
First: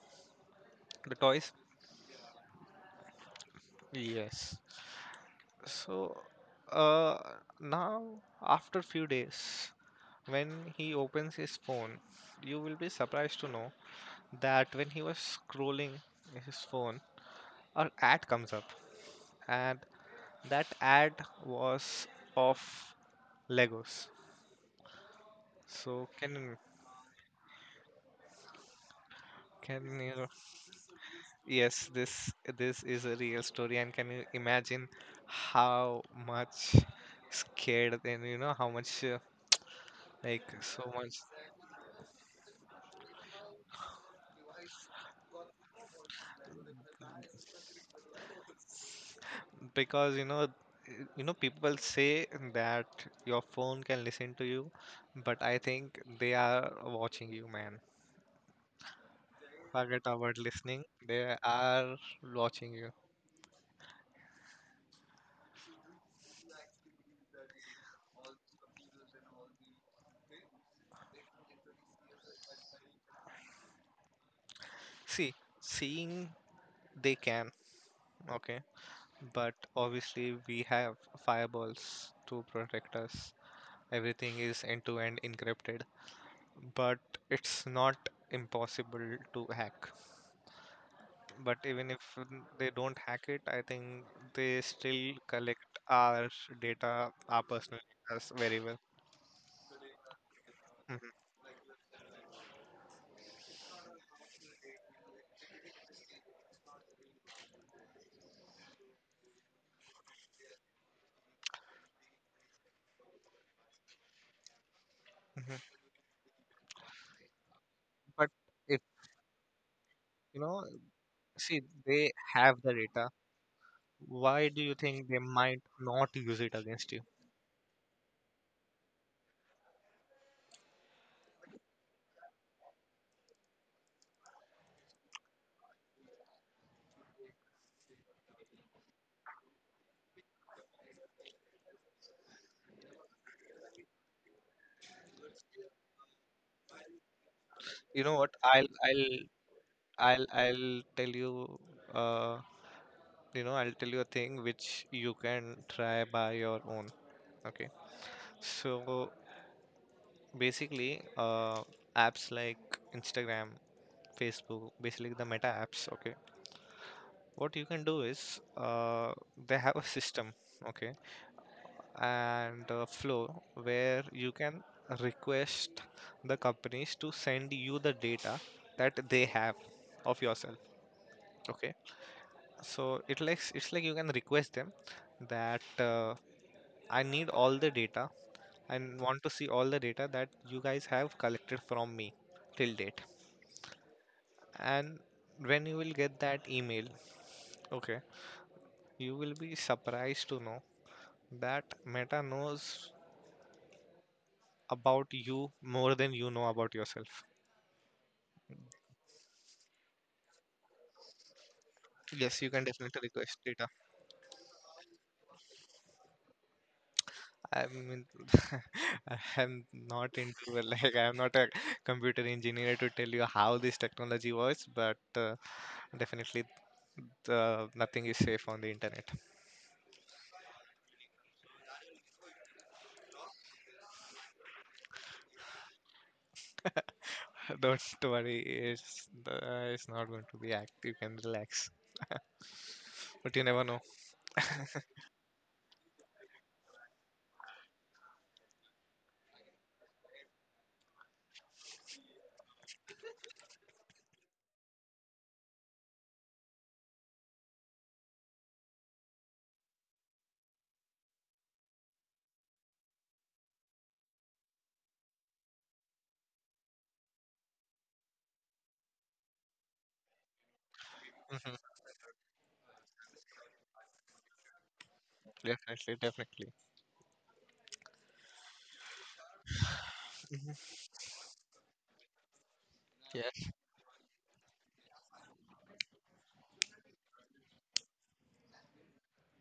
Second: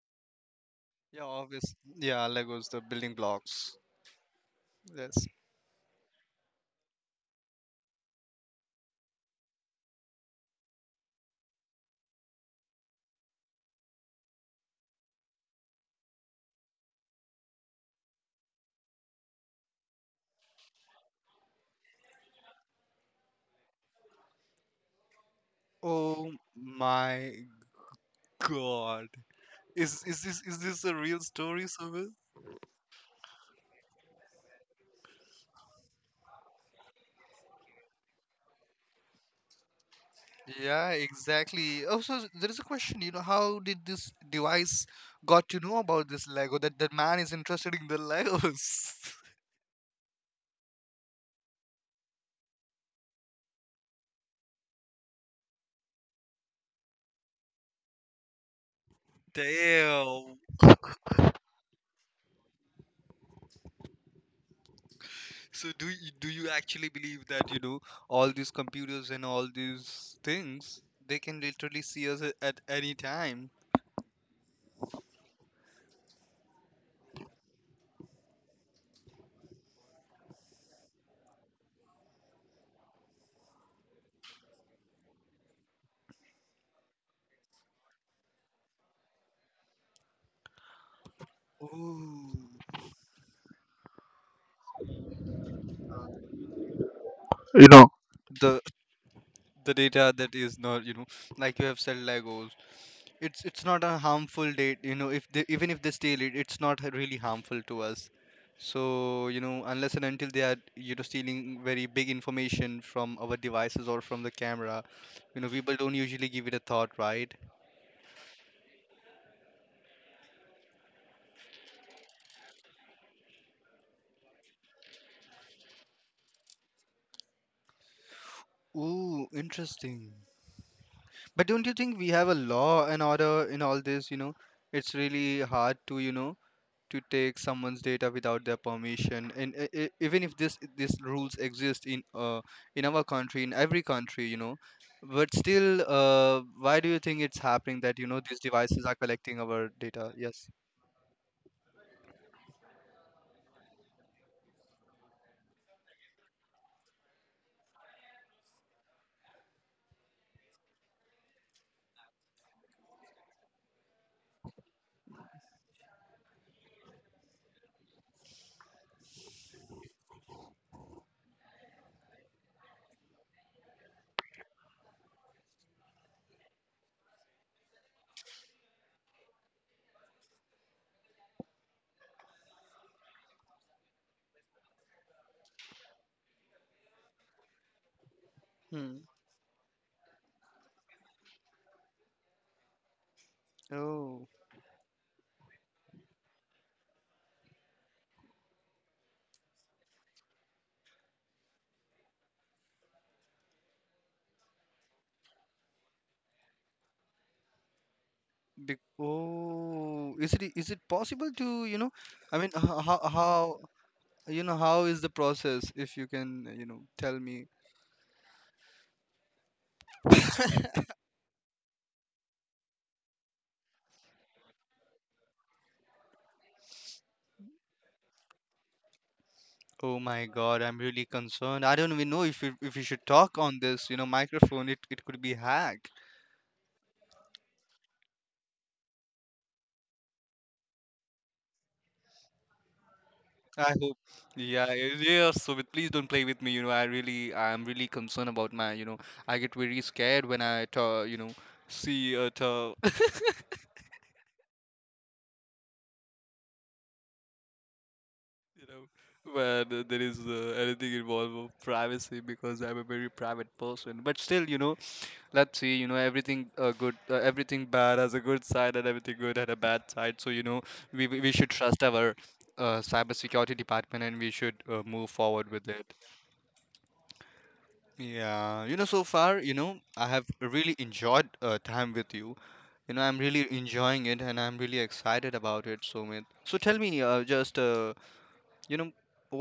[SPEAKER 1] the
[SPEAKER 2] Yeah,
[SPEAKER 1] toys.
[SPEAKER 2] obvious. Yeah, Legos, the building blocks.
[SPEAKER 1] Yes.
[SPEAKER 2] Yes.
[SPEAKER 1] So uh now, after few days, when he opens his phone, you will be surprised to know that when he was scrolling his phone, an ad comes up, and that ad was of Legos. So
[SPEAKER 2] Oh
[SPEAKER 1] can you,
[SPEAKER 2] my God.
[SPEAKER 1] can
[SPEAKER 2] Is is
[SPEAKER 1] you.
[SPEAKER 2] this is this a real story,
[SPEAKER 1] Yes,
[SPEAKER 2] Sumit?
[SPEAKER 1] this is a real story. And can you imagine how much scared, and you know how much like
[SPEAKER 2] Yeah,
[SPEAKER 1] so much,
[SPEAKER 2] exactly. Oh, so there is a question. You know, how did this device got to know about this Lego? That man is interested in the Legos.
[SPEAKER 1] because you know, you know people say that your phone can listen to you, but I think they are watching you, man.
[SPEAKER 2] (laughs)
[SPEAKER 1] Forget about
[SPEAKER 2] Damn.
[SPEAKER 1] listening, they are watching you.
[SPEAKER 2] So do you actually believe that, you know, all these computers and all these things, they can literally see us at any time?
[SPEAKER 1] See, seeing they can. Okay, but obviously we have firewalls to protect us. Everything is end-to-end encrypted, but it's not impossible to hack. But even if
[SPEAKER 2] Oh.
[SPEAKER 1] they don't hack it, I think they still collect our data, our personas very
[SPEAKER 2] the
[SPEAKER 1] well.
[SPEAKER 2] the data that is not, you
[SPEAKER 1] Mhm,
[SPEAKER 2] know, like you have said, Legos, it's not a harmful date, you know, if they even if they steal it, it's not really harmful to us. So, you know, unless and until they are, you know, stealing very big information from our devices or from the camera, you know,
[SPEAKER 1] mhm.
[SPEAKER 2] people don't usually give it a thought, right?
[SPEAKER 1] But if, you know, see, they have the data. Why do you think they might not use it against you?
[SPEAKER 2] Ooh, interesting. But don't you think we have a law and order in all this, you know? It's really hard to, to take someone's data without their permission, and even if this rules exist in our country, in every country, you know. But still, why do you think it's happening that,
[SPEAKER 1] You
[SPEAKER 2] you
[SPEAKER 1] know
[SPEAKER 2] know,
[SPEAKER 1] what?
[SPEAKER 2] these
[SPEAKER 1] I'll
[SPEAKER 2] devices are
[SPEAKER 1] I'll
[SPEAKER 2] collecting our data?
[SPEAKER 1] I'll
[SPEAKER 2] Yes.
[SPEAKER 1] I'll tell you. Uh, you know, I'll tell you a thing which you can try by your own, okay. So basically apps like Instagram, Facebook, basically the Meta apps, okay, what you can do is they have a system, okay, and a flow where you can request the companies to send you the data that they have of yourself, okay. So it likes, it's like you can request them that I need all the data and
[SPEAKER 2] Hmm.
[SPEAKER 1] want to see all the data that you guys have collected from me till date.
[SPEAKER 2] Oh.
[SPEAKER 1] And when you will get that email, okay, you will be surprised to know that Meta knows about you more than you know about yourself.
[SPEAKER 2] Oh, is it possible to, you know, I
[SPEAKER 1] Yes, you
[SPEAKER 2] mean,
[SPEAKER 1] can definitely request
[SPEAKER 2] how,
[SPEAKER 1] data.
[SPEAKER 2] you know, how is the process? If you can, you know, tell me.
[SPEAKER 1] I mean, (laughs) I'm not into
[SPEAKER 2] (laughs)
[SPEAKER 1] like I'm not a computer engineer to tell you how this technology works, but definitely nothing is safe on the internet.
[SPEAKER 2] Oh my God, I'm really concerned. I don't even know if we should talk on this, you know, microphone. It could be hacked.
[SPEAKER 1] (laughs) Don't worry, it's the, it's not going to be active. You can relax, but you never
[SPEAKER 2] I
[SPEAKER 1] know.
[SPEAKER 2] hope. Yeah, yeah. So, please don't play with me. You know, I'm really concerned about my. You know, I get very scared when I, ta you know, see a, ta (laughs) you know, when there is anything involved with privacy, because I'm a very private person. But still, you know, let's see, you know, everything good, everything bad has a good side, and everything good had a bad side. So, you know, we should
[SPEAKER 1] Mhm.
[SPEAKER 2] trust our cybersecurity department, and we should move forward with it.
[SPEAKER 1] Definitely, definitely.
[SPEAKER 2] Yeah, you know, so far, you know, I have
[SPEAKER 1] Hmm.
[SPEAKER 2] really enjoyed, time with you, you know, I'm really
[SPEAKER 1] Yeah.
[SPEAKER 2] enjoying it, and I'm really excited about it, Sumit. So tell me, just you know,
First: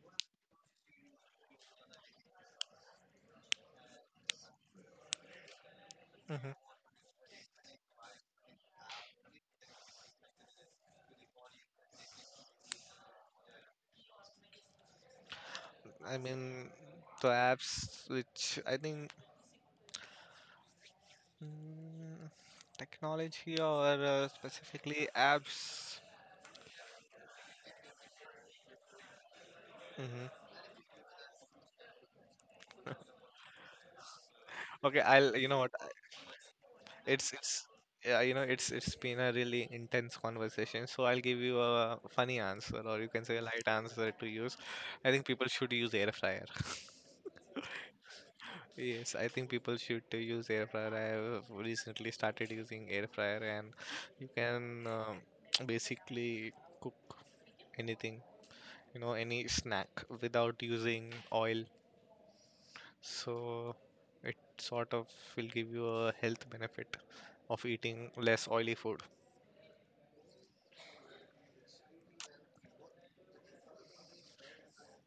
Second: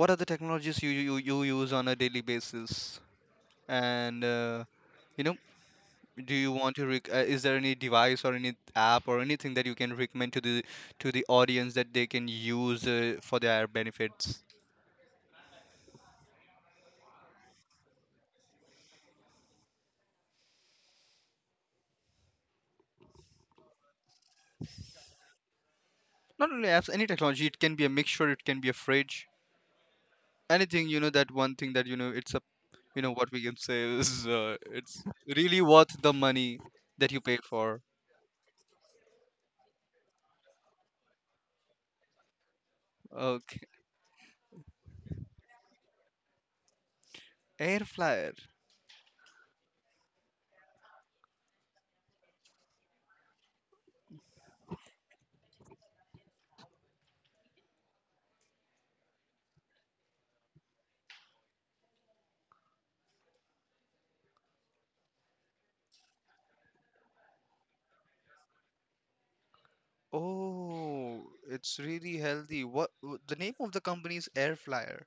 [SPEAKER 2] what are the technologies you use on a daily basis? And, you know, do you
[SPEAKER 1] Hmm.
[SPEAKER 2] want to is there any device or any app or anything that you can recommend to the audience that they can use, for their benefits?
[SPEAKER 1] I mean, the apps which I think, mm, technology or specifically apps.
[SPEAKER 2] Not only apps, any technology. It can be a mixture. It can be a fridge.
[SPEAKER 1] Hmm.
[SPEAKER 2] Anything, That one thing that, It's a, you know, what we can say is,
[SPEAKER 1] Okay,
[SPEAKER 2] it's
[SPEAKER 1] I'll. You know
[SPEAKER 2] really
[SPEAKER 1] what?
[SPEAKER 2] worth the money that you
[SPEAKER 1] It's
[SPEAKER 2] pay
[SPEAKER 1] it's.
[SPEAKER 2] for.
[SPEAKER 1] Yeah, you know, it's been a really intense conversation. So I'll give you a funny answer, or you can say a
[SPEAKER 2] Okay,
[SPEAKER 1] light answer to use. I think people should use air fryer. (laughs)
[SPEAKER 2] air fryer.
[SPEAKER 1] Yes, I think people should use air fryer. I have recently started using air fryer, and you can (tsk) basically cook anything, you know, any snack without using oil. So it sort of will give you a health benefit of eating less oily food.
[SPEAKER 2] Oh, it's really healthy. The name of the company is air fryer,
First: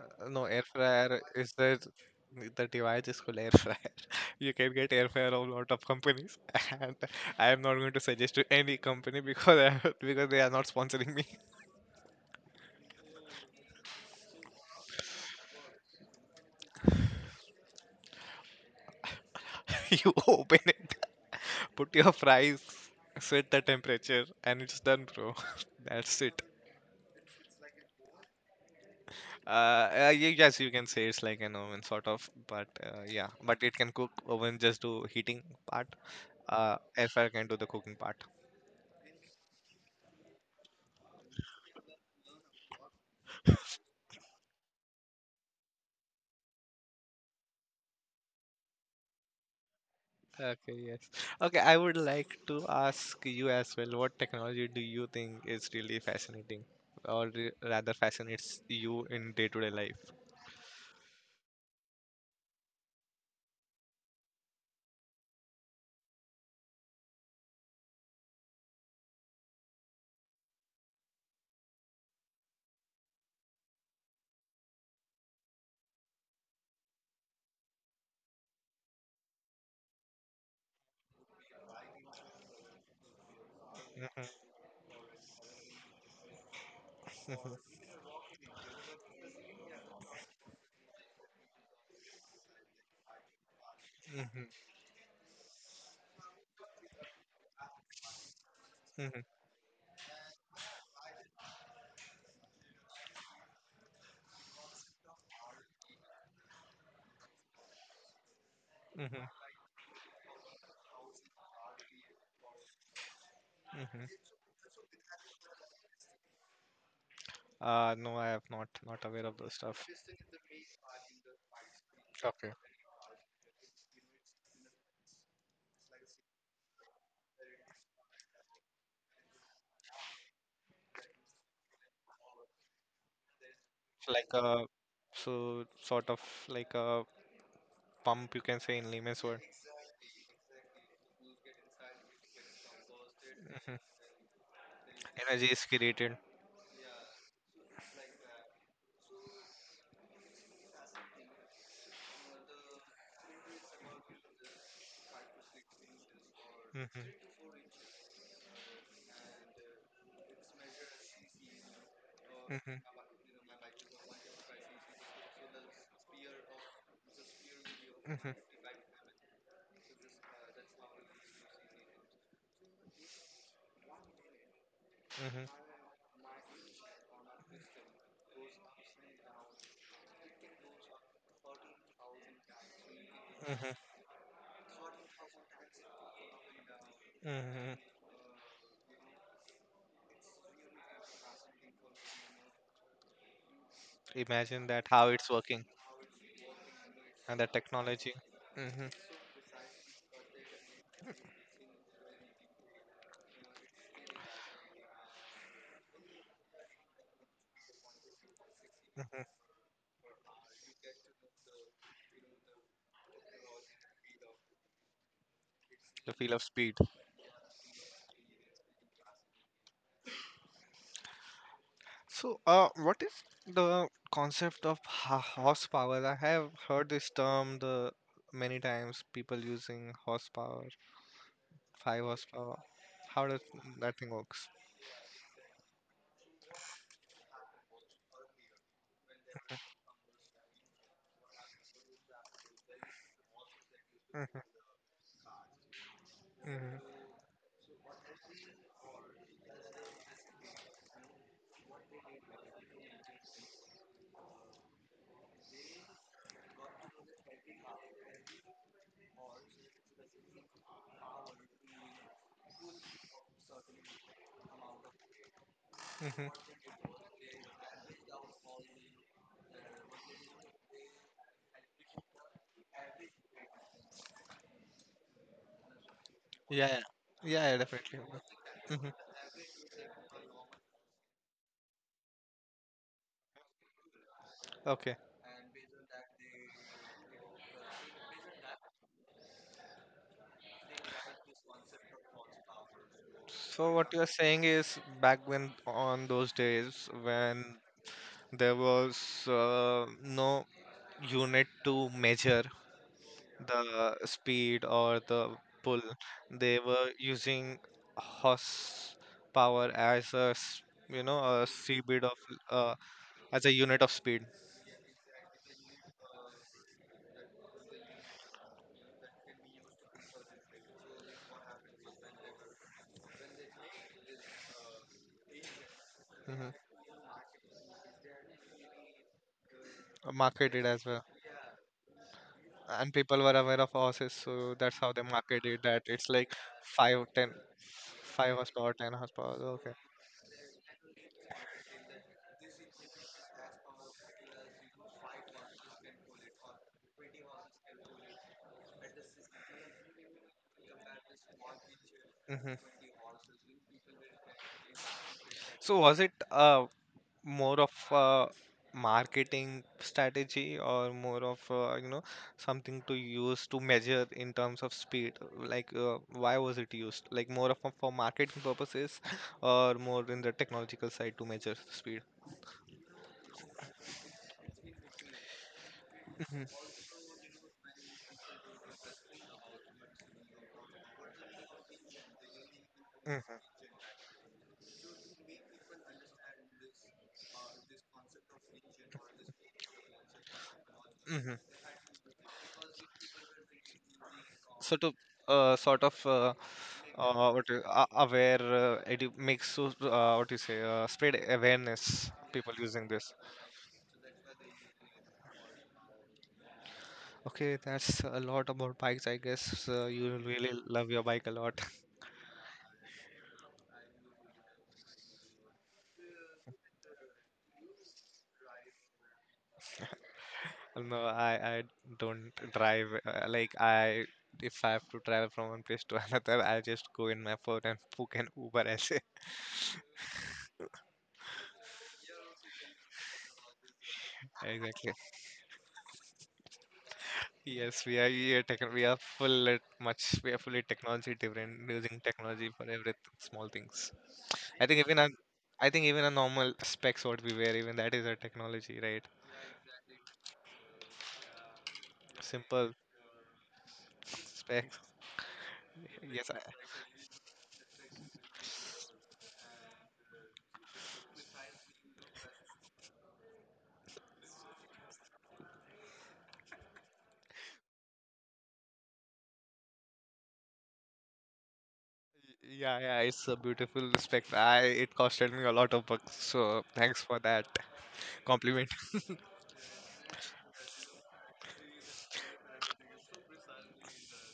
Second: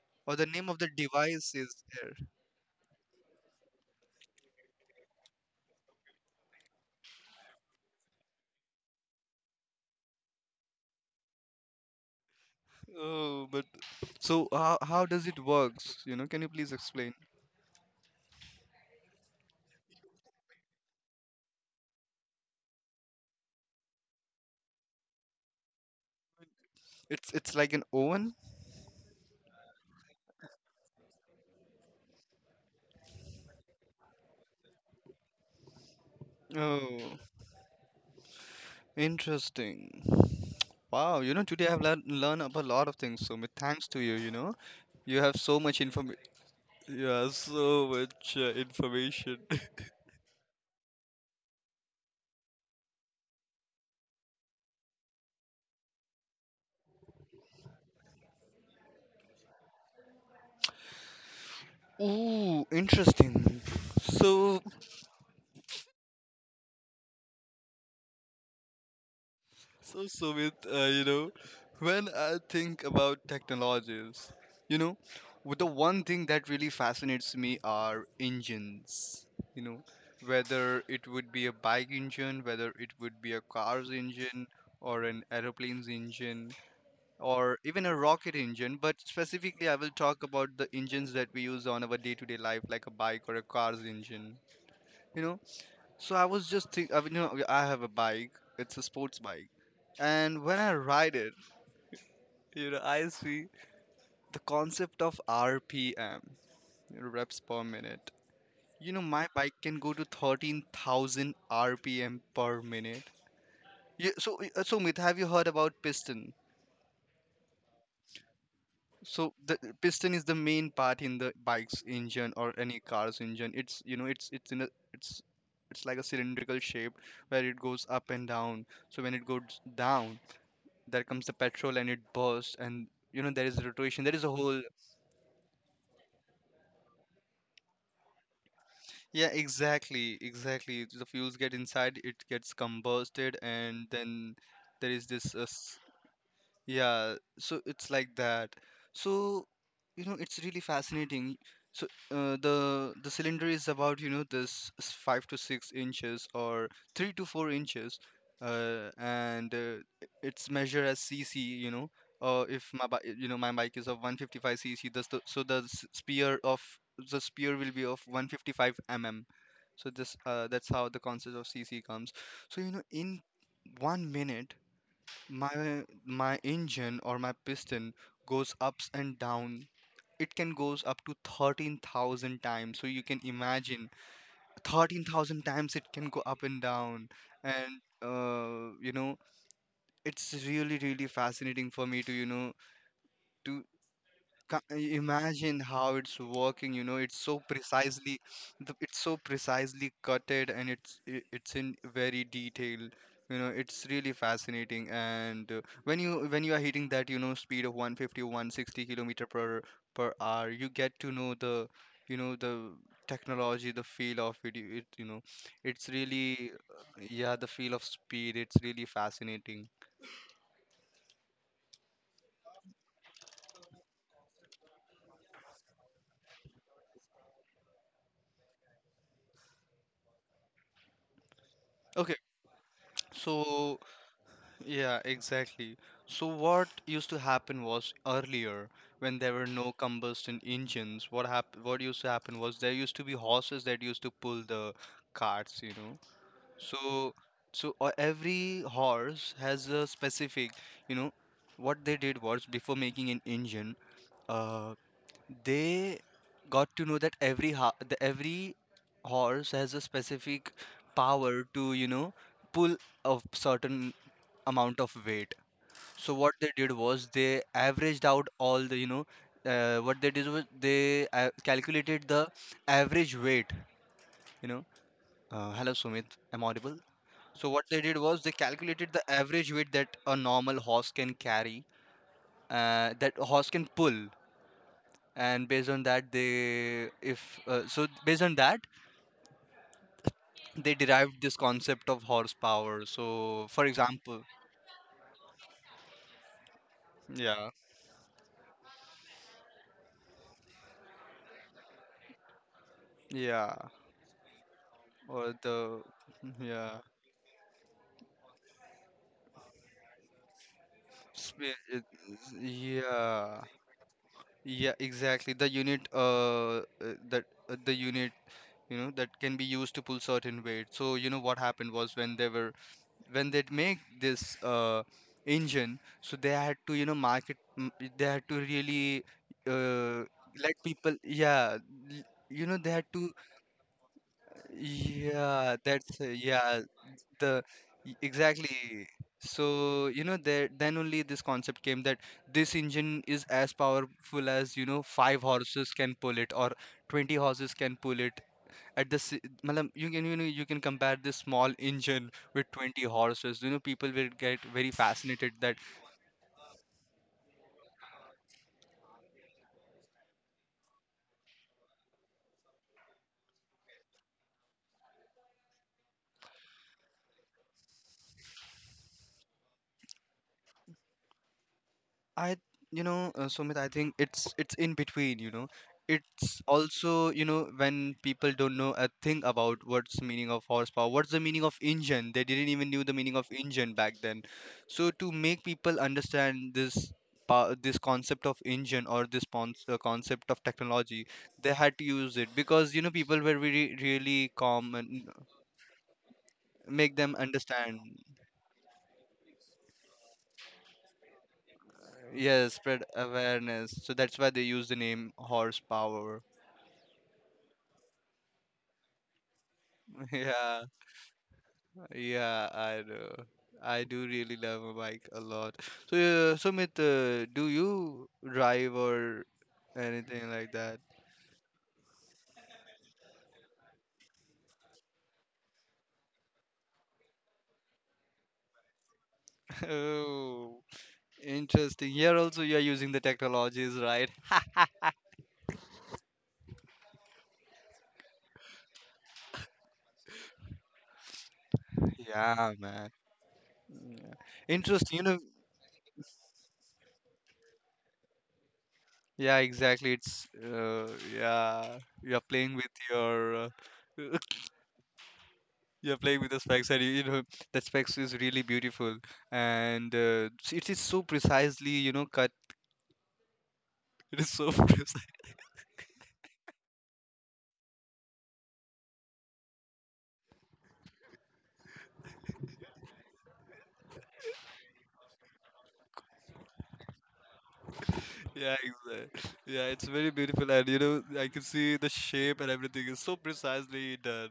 [SPEAKER 2] or
[SPEAKER 1] No,
[SPEAKER 2] the
[SPEAKER 1] air
[SPEAKER 2] name of the
[SPEAKER 1] fryer is
[SPEAKER 2] device is
[SPEAKER 1] that
[SPEAKER 2] air.
[SPEAKER 1] the device is called air fryer. (laughs) You can get air fryer of lot of companies, (laughs) and I am not going to suggest to any company because I, (laughs) because they are not sponsoring me.
[SPEAKER 2] Oh, but so how does it works? You know, can you please explain?
[SPEAKER 1] (laughs) You open it, (laughs) put your fries, set the temperature, and it's done, bro. (laughs) That's it.
[SPEAKER 2] It's like an oven.
[SPEAKER 1] Yes, you can say it's like an oven sort of, but yeah, but it can cook oven just do heating part. Air
[SPEAKER 2] Oh,
[SPEAKER 1] fryer can do the cooking part.
[SPEAKER 2] interesting. Wow, you know, today I've learned learn up a lot of things. So, thanks to you, you know, you have so much information. Yeah, so much information. (laughs)
[SPEAKER 1] Okay, yes. Okay, I would like to ask you as well, what technology do you think is really fascinating, or rather fascinates you in day-to-day life?
[SPEAKER 2] Ooh, interesting. So, Sumit, when I think about technologies, you know, the one thing that really fascinates me are engines. You know, whether it would be a bike engine, whether it would be a car's engine,
[SPEAKER 1] Mm-hmm,
[SPEAKER 2] or an aeroplane's engine, or even a rocket engine. But specifically, I will talk about the engines that we use on our day-to-day life, like a bike or a car's engine. You know, so I was just I mean, you know, I have a bike. It's a sports
[SPEAKER 1] mm-hmm,
[SPEAKER 2] bike, and when I ride it, you know, I see the concept of RPM, you know, reps per minute. You know,
[SPEAKER 1] mm-hmm,
[SPEAKER 2] my bike can go to 13,000 RPM per minute. Yeah.
[SPEAKER 1] mm-hmm.
[SPEAKER 2] So, Mit, have you heard about piston?
[SPEAKER 1] No, I have not, not aware
[SPEAKER 2] So
[SPEAKER 1] of those
[SPEAKER 2] the
[SPEAKER 1] stuff.
[SPEAKER 2] piston is the main part in the bike's engine or
[SPEAKER 1] Okay.
[SPEAKER 2] any car's engine. It's, you know, it's in a, it's it's like a cylindrical shape where it goes up and down. So when it goes down, there comes the petrol and it bursts, and, you know, there is rotation,
[SPEAKER 1] So
[SPEAKER 2] there is a
[SPEAKER 1] like
[SPEAKER 2] whole.
[SPEAKER 1] a, so sort of like a pump, you can say in layman's
[SPEAKER 2] Yeah,
[SPEAKER 1] word.
[SPEAKER 2] exactly the fuels get inside, it gets combusted,
[SPEAKER 1] Hmm.
[SPEAKER 2] and then there is this,
[SPEAKER 1] Energy is created.
[SPEAKER 2] yeah, so it's like that. So, you know, it's really fascinating. So, the cylinder is about, you know, this 5 to 6 inches or three to
[SPEAKER 1] Mm-hmm,
[SPEAKER 2] four inches, and it's measured as cc. You know, if my bi
[SPEAKER 1] mm-hmm,
[SPEAKER 2] you know my bike is of 155 cc, thus the so the spear of the spear will be of
[SPEAKER 1] mm-hmm,
[SPEAKER 2] 155 mm. So this, that's how the concept of cc comes. So you know, in 1 minute
[SPEAKER 1] mm-hmm,
[SPEAKER 2] my engine or my piston goes ups and down. It can goes up to 13,000 times, so you can imagine
[SPEAKER 1] mm-hmm.
[SPEAKER 2] 13,000 times it can go up and down.
[SPEAKER 1] Mm-hmm.
[SPEAKER 2] And You know, it's really really fascinating for me to to
[SPEAKER 1] Imagine
[SPEAKER 2] ca-
[SPEAKER 1] that how it's
[SPEAKER 2] imagine
[SPEAKER 1] working.
[SPEAKER 2] how it's working. You know, it's
[SPEAKER 1] And
[SPEAKER 2] so
[SPEAKER 1] the technology.
[SPEAKER 2] precisely
[SPEAKER 1] Hmm.
[SPEAKER 2] it's so precisely cutted, and it's in very detail. You know, it's really fascinating. And When you when you are hitting that, you know, speed of 150, one sixty
[SPEAKER 1] Hmm.
[SPEAKER 2] kilometer per hour, you get to know the you know the technology, the feel of it. You know it's
[SPEAKER 1] The feel of
[SPEAKER 2] really
[SPEAKER 1] speed.
[SPEAKER 2] yeah, the feel of speed, it's really fascinating.
[SPEAKER 1] So what is the concept of horsepower? I have heard this term the many times, people using horsepower, five
[SPEAKER 2] Okay,
[SPEAKER 1] horsepower. How does
[SPEAKER 2] so
[SPEAKER 1] that thing works?
[SPEAKER 2] yeah, exactly. So what used to happen was, earlier when there were no combustion engines, what hap what used to happen was there used to be horses that used to
[SPEAKER 1] Hmm.
[SPEAKER 2] pull the carts, you know.
[SPEAKER 1] Hmm.
[SPEAKER 2] So every horse has a specific, you know. What they did was before making an engine, uh they got to know that every horse has a specific power to, you know, pull a certain amount of weight. So what
[SPEAKER 1] Hmm.
[SPEAKER 2] they did was they averaged out all the, you know, what they did was they calculated the average weight, you know. Hello, Sumit, am I
[SPEAKER 1] Yeah, yeah,
[SPEAKER 2] audible?
[SPEAKER 1] yeah, yeah,
[SPEAKER 2] So what they
[SPEAKER 1] definitely.
[SPEAKER 2] did was they
[SPEAKER 1] Hmm.
[SPEAKER 2] calculated the average weight that a normal horse can carry, that a horse can pull.
[SPEAKER 1] Okay.
[SPEAKER 2] And based on that they, if so, based on that they derived this concept of horsepower. So
[SPEAKER 1] So
[SPEAKER 2] for
[SPEAKER 1] what you're
[SPEAKER 2] example,
[SPEAKER 1] saying is back when on those days when
[SPEAKER 2] yeah,
[SPEAKER 1] there was no unit to measure
[SPEAKER 2] yeah,
[SPEAKER 1] the speed or the
[SPEAKER 2] or
[SPEAKER 1] pull,
[SPEAKER 2] the,
[SPEAKER 1] they
[SPEAKER 2] yeah.
[SPEAKER 1] were using horse power as a you know a
[SPEAKER 2] Sp- it-
[SPEAKER 1] seabed of, uh, as
[SPEAKER 2] Yeah,
[SPEAKER 1] a unit of speed.
[SPEAKER 2] yeah, exactly. The unit, that the unit, you know, that can be used to pull certain weight. So you know what happened was when they were when they'd make this engine, so they
[SPEAKER 1] Hmm.
[SPEAKER 2] had to, you know, market, they had to really uh let
[SPEAKER 1] Marketed as
[SPEAKER 2] people,
[SPEAKER 1] well,
[SPEAKER 2] yeah, you know, they had
[SPEAKER 1] and
[SPEAKER 2] to,
[SPEAKER 1] people were aware of horses, so that's how they marketed
[SPEAKER 2] yeah,
[SPEAKER 1] that.
[SPEAKER 2] that's
[SPEAKER 1] It's like
[SPEAKER 2] yeah,
[SPEAKER 1] five, ten,
[SPEAKER 2] the
[SPEAKER 1] five
[SPEAKER 2] exactly.
[SPEAKER 1] horsepower, ten horsepower. Okay.
[SPEAKER 2] So you know, there then only this concept came that this engine is as powerful as, you know, five horses can pull it or 20 horses can pull it. at the si- Matlab, you can, you know, you can compare this small engine
[SPEAKER 1] Hmm.
[SPEAKER 2] with 20 horses. You know, people will get very fascinated that
[SPEAKER 1] So was it more of a marketing strategy, or more of, you know, something to use to measure in terms of speed, like why was it used? Like more of a, for marketing purposes, or more in the technological side to measure speed?
[SPEAKER 2] I, you know, Sumit, I think it's in between, you know. It's
[SPEAKER 1] Hmm.
[SPEAKER 2] also, you know, when people don't know a thing about what's the meaning of horsepower, what's the meaning of engine. They didn't even knew the meaning of
[SPEAKER 1] Hmm.
[SPEAKER 2] engine back then. So to make people understand this this concept of engine or this concept of technology,
[SPEAKER 1] Hmm.
[SPEAKER 2] they had to use it because, you know, people were really really
[SPEAKER 1] So
[SPEAKER 2] calm,
[SPEAKER 1] to
[SPEAKER 2] and
[SPEAKER 1] sort of
[SPEAKER 2] make them
[SPEAKER 1] what
[SPEAKER 2] understand.
[SPEAKER 1] aware, makes, so what you say, spread awareness, people
[SPEAKER 2] Yes, spread
[SPEAKER 1] using this.
[SPEAKER 2] awareness. So that's why they use the name horsepower.
[SPEAKER 1] Okay, that's a lot about bikes, I guess.
[SPEAKER 2] (laughs)
[SPEAKER 1] You really
[SPEAKER 2] Yeah.
[SPEAKER 1] love your bike a lot.
[SPEAKER 2] Yeah, I know. I do really love my bike a lot. So, Sumit, do you drive or anything like that?
[SPEAKER 1] No, I don't drive. Like I, if I have to travel from one place to (laughs) another, I'll just go in my phone and (laughs) book an Uber. As it.
[SPEAKER 2] (laughs) Oh, interesting. Here also you are using the technologies, right? (laughs)
[SPEAKER 1] Exactly. Yes, we are, techn we are full at much. We are fully technology different, using technology
[SPEAKER 2] Yeah,
[SPEAKER 1] for
[SPEAKER 2] man.
[SPEAKER 1] every small things. I think even
[SPEAKER 2] Interesting. You
[SPEAKER 1] a,
[SPEAKER 2] know,
[SPEAKER 1] I think even a normal specs what we wear, even that is a technology, right?
[SPEAKER 2] yeah, exactly. It's Yeah, you're playing
[SPEAKER 1] Simple
[SPEAKER 2] with your (laughs)
[SPEAKER 1] specs.
[SPEAKER 2] you're playing
[SPEAKER 1] Yes.
[SPEAKER 2] with
[SPEAKER 1] I,
[SPEAKER 2] the specs, and you know, the specs is really beautiful, and it is so precisely, you know, cut. (laughs) It is so (laughs) precise.
[SPEAKER 1] yeah, yeah, it's a beautiful spec. I it costed me a lot of bucks, so thanks for that
[SPEAKER 2] Yeah,
[SPEAKER 1] compliment.
[SPEAKER 2] exactly. Yeah, it's very beautiful, and you know, I can see the shape, and everything is so precisely done.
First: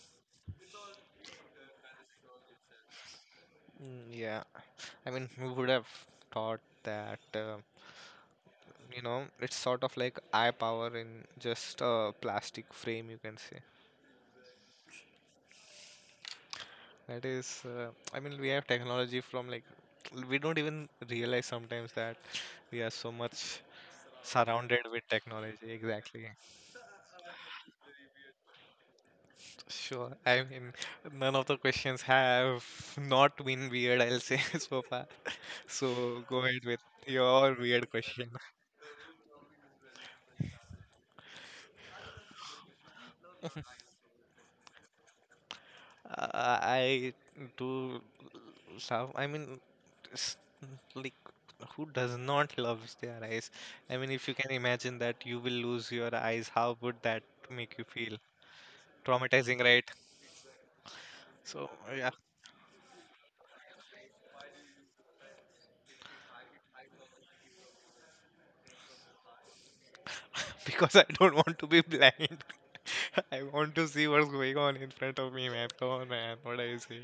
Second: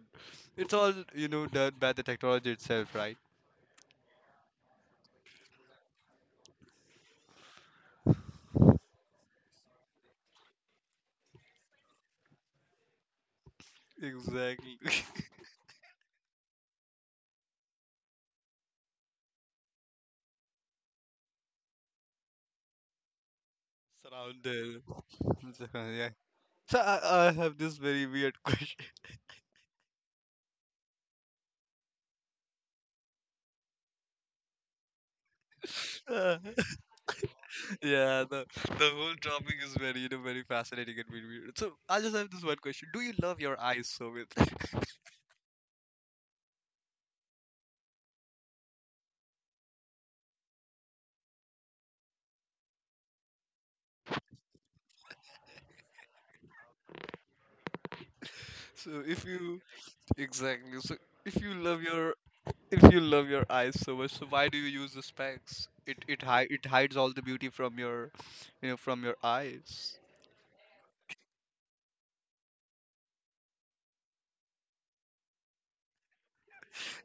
[SPEAKER 2] It's all, you know, done by the technology itself, right?
[SPEAKER 1] Yeah. I mean, who would have thought that, you know, it's sort of like eye power in just a plastic frame, you can say.
[SPEAKER 2] Exactly. (laughs)
[SPEAKER 1] That is, I mean, we have technology from like, we don't even realize sometimes that we are so much surrounded
[SPEAKER 2] Surrounded.
[SPEAKER 1] with technology.
[SPEAKER 2] Yeah.
[SPEAKER 1] Exactly.
[SPEAKER 2] I have this very weird question. (laughs)
[SPEAKER 1] Sure. I mean, none of the questions have not been weird, I'll say (laughs) so far. So
[SPEAKER 2] Uh,
[SPEAKER 1] go ahead with your weird
[SPEAKER 2] yeah,
[SPEAKER 1] question.
[SPEAKER 2] the the whole topic is very, you know, very fascinating and very weird. So I just have this one question: do you love your eyes so much? (laughs)
[SPEAKER 1] I do love. I mean, s- like who does not (laughs) love their eyes? I mean, if you can imagine that you will lose your eyes, how would that make you feel?
[SPEAKER 2] So if
[SPEAKER 1] Traumatizing,
[SPEAKER 2] you
[SPEAKER 1] right?
[SPEAKER 2] exactly, so if you
[SPEAKER 1] So
[SPEAKER 2] love
[SPEAKER 1] yeah,
[SPEAKER 2] your, if you love your eyes so much, so why do you use the specs? It it hides all the beauty from your, you know, from your eyes.
[SPEAKER 1] (laughs) because I don't want to be blind. (laughs) I want to see what's going on in front of me, man. Come on, man. What I say?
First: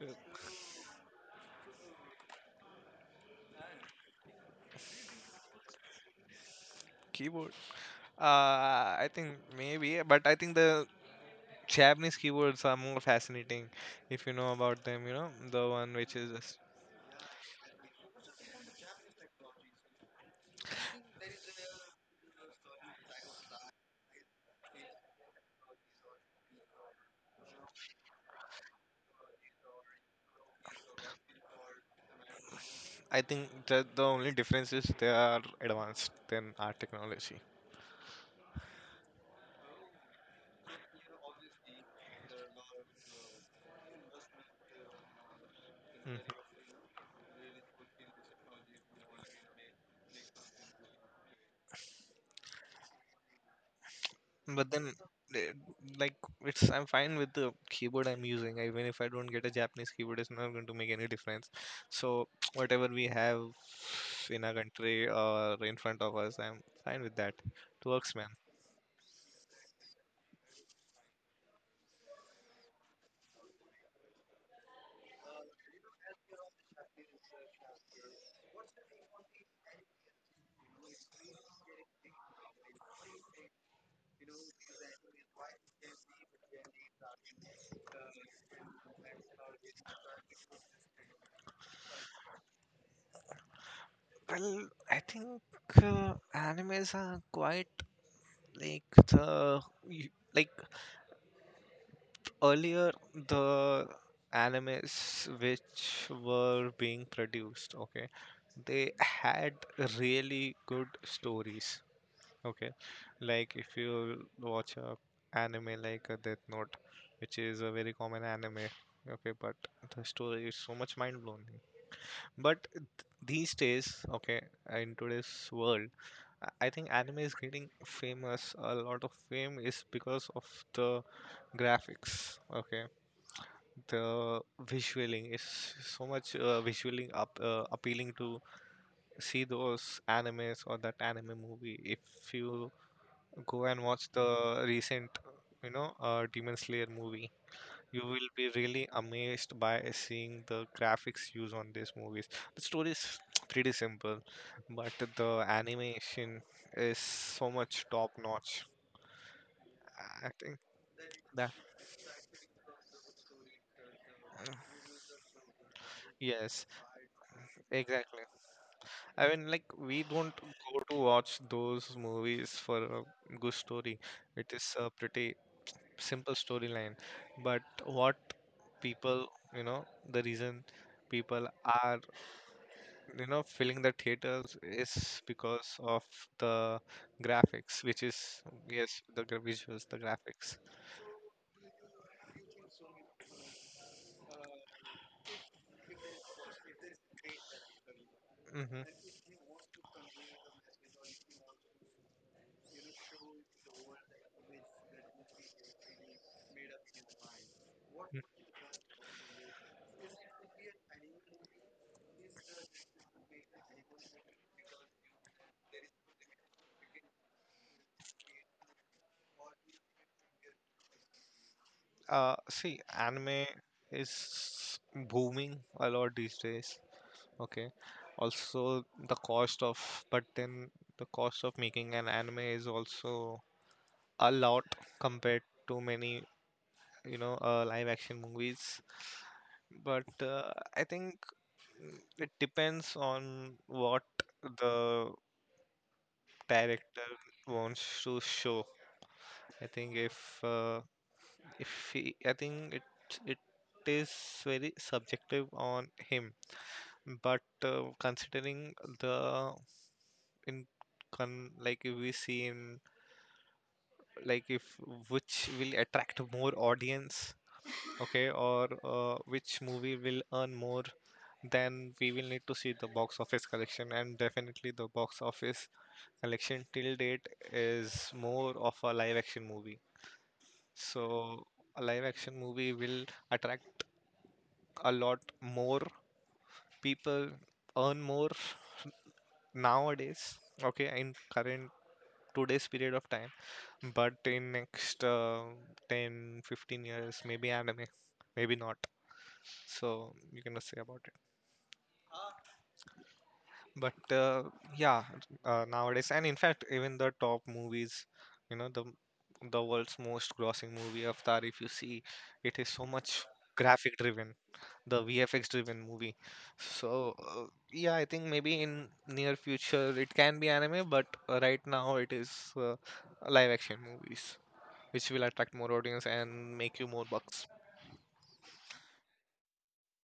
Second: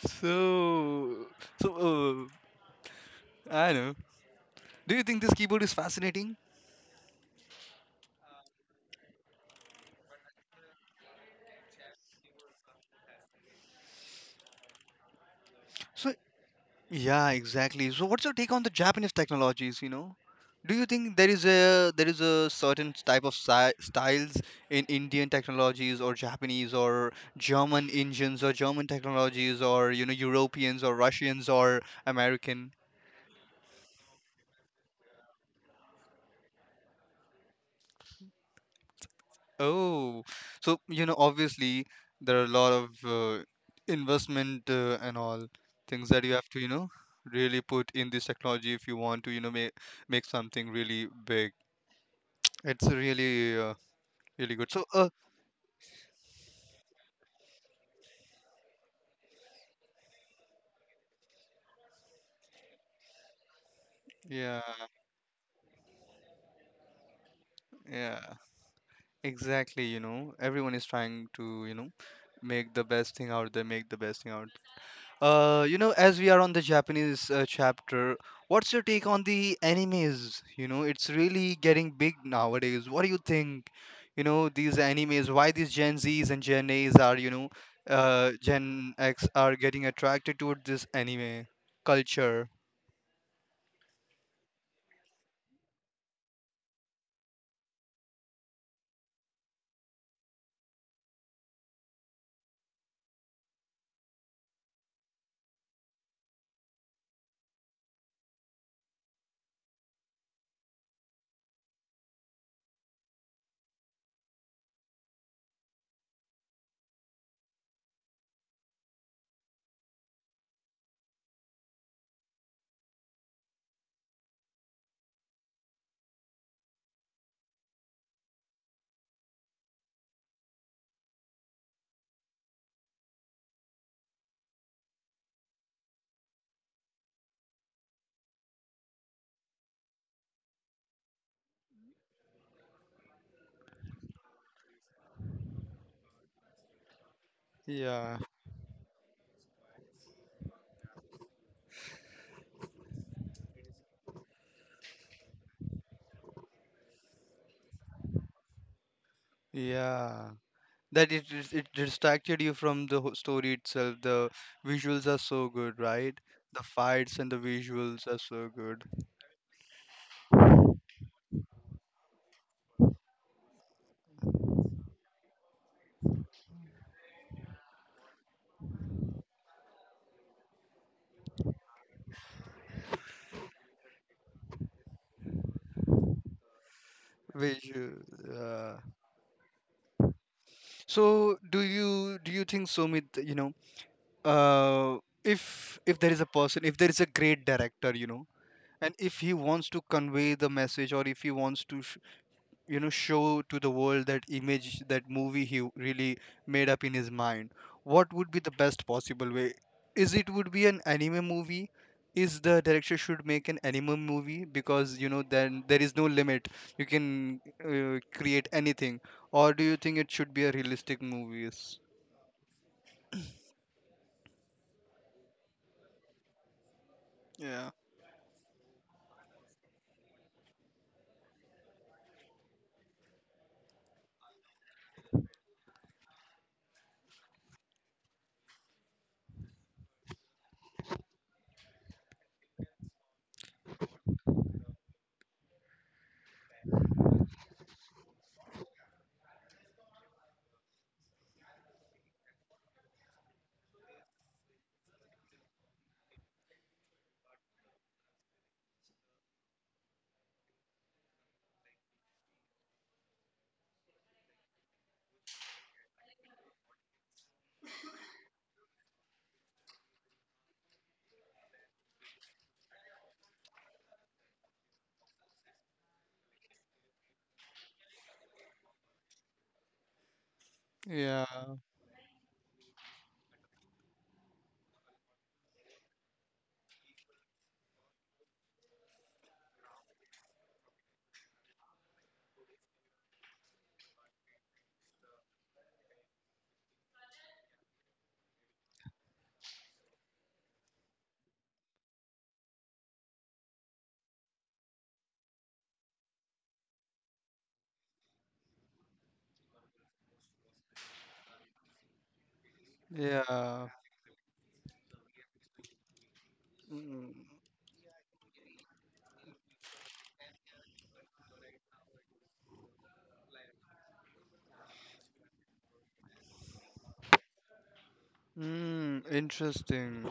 [SPEAKER 1] Uh,
[SPEAKER 2] So so uh, I know. Do you think this keyboard is fascinating?
[SPEAKER 1] Keyboard. Uh, I think maybe, but I think the Japanese keywords are more fascinating if you know about them, you know, the one which
[SPEAKER 2] So
[SPEAKER 1] is.
[SPEAKER 2] yeah, exactly. So what's your take on the Japanese technologies? You know, do you think there is a certain type of styles in Indian technologies or Japanese or German engines or German technologies or you know Europeans or Russians or American?
[SPEAKER 1] I think the only difference is they are advanced than our technology.
[SPEAKER 2] Oh, so you know, obviously there are a lot of investment, and all things that
[SPEAKER 1] Mhm.
[SPEAKER 2] you have to, you know, really put in this technology if you want to, you know, make something really big. It's really, really
[SPEAKER 1] But
[SPEAKER 2] good. So,
[SPEAKER 1] then eh, like it's I'm fine with the keyboard I'm using. Even if I don't get a Japanese keyboard, it's not going to make any difference. So (sniffs) (tsk) whatever we have in our
[SPEAKER 2] yeah,
[SPEAKER 1] country or in front of us, I'm fine with that. It works,
[SPEAKER 2] yeah,
[SPEAKER 1] man.
[SPEAKER 2] exactly. You know, everyone is trying to, you know, make the best thing out there, make the best thing out. You know, as we are on the Japanese chapter, what's your take on the animes? You know, it's really getting big nowadays. What do you think? You know, these animes, why these Gen Zs and Gen As are, you know, Gen X are getting attracted toward this anime culture?
[SPEAKER 1] Well, I think animes are quite like the y- like earlier the animes which were being produced, okay, they had really good stories, okay, like if you watch a anime like a death note, which is a very common anime, okay, but the story is so much mind blowing. But these days, okay, in today's world, I think anime is getting famous. A lot of fame is because of the graphics. Okay. The visualing is so much visualing up appealing to see those animes or that anime movie. If you go and watch the recent, you know, Demon Slayer movie, you
[SPEAKER 2] Yeah,
[SPEAKER 1] will be really amazed by seeing the graphics used on these movies. The story is pretty simple, but the animation is so much top notch. I
[SPEAKER 2] yeah.
[SPEAKER 1] think
[SPEAKER 2] That
[SPEAKER 1] that
[SPEAKER 2] it it distracted you from the whole story itself. The visuals are so good, right? The
[SPEAKER 1] Yes,
[SPEAKER 2] fights and the visuals
[SPEAKER 1] exactly.
[SPEAKER 2] are so good.
[SPEAKER 1] I mean, like, we don't go to watch those movies for a good story. It is a pretty simple storyline. But what people, you know, the reason people are, you know, filling the theaters is because of the graphics, which
[SPEAKER 2] Visual,
[SPEAKER 1] yes, the visuals, the graphics.
[SPEAKER 2] so do you think, Sumit, you know, uh, if there is a person, if there is a great director, you know,
[SPEAKER 1] Hmm.
[SPEAKER 2] and if he wants to convey the message, or if he wants to, you know, show to the world that image, that movie he really made up in his mind, what would be the best possible way? Is it would be an anime movie? Is the director should make an anime movie because, you know, then there is no limit. You can create anything. Or do you think it should be a realistic movies?
[SPEAKER 1] See, anime is booming a lot these days.
[SPEAKER 2] Yeah.
[SPEAKER 1] Okay. Also, the cost of, but then the cost of making an anime is also a lot compared to many, you know, live action movies. But I think it depends on what the director wants to show. I think if he, I think it it is very subjective on him. But considering the in con like if we see in like if which will attract more audience, okay, or which movie will earn more, then we will need to see the box office collection. And definitely the box office collection till date is more of a live action movie. So
[SPEAKER 2] Yeah,
[SPEAKER 1] a live action movie will attract a lot more people, earn more nowadays, okay, in current today's period of time. But in next 10 15 years maybe anime, maybe not. So you cannot say about it. But yeah, nowadays, and in fact even the top movies, you know, the world's most grossing movie, Avatar, if you see, it is so much
[SPEAKER 2] yeah.
[SPEAKER 1] graphic driven, the VFX driven movie.
[SPEAKER 2] Mm.
[SPEAKER 1] So uh, yeah, I think maybe in near future it can be anime. But right now it is uh, live action movies which will attract more audience and make you more bucks.
[SPEAKER 2] Mm, interesting.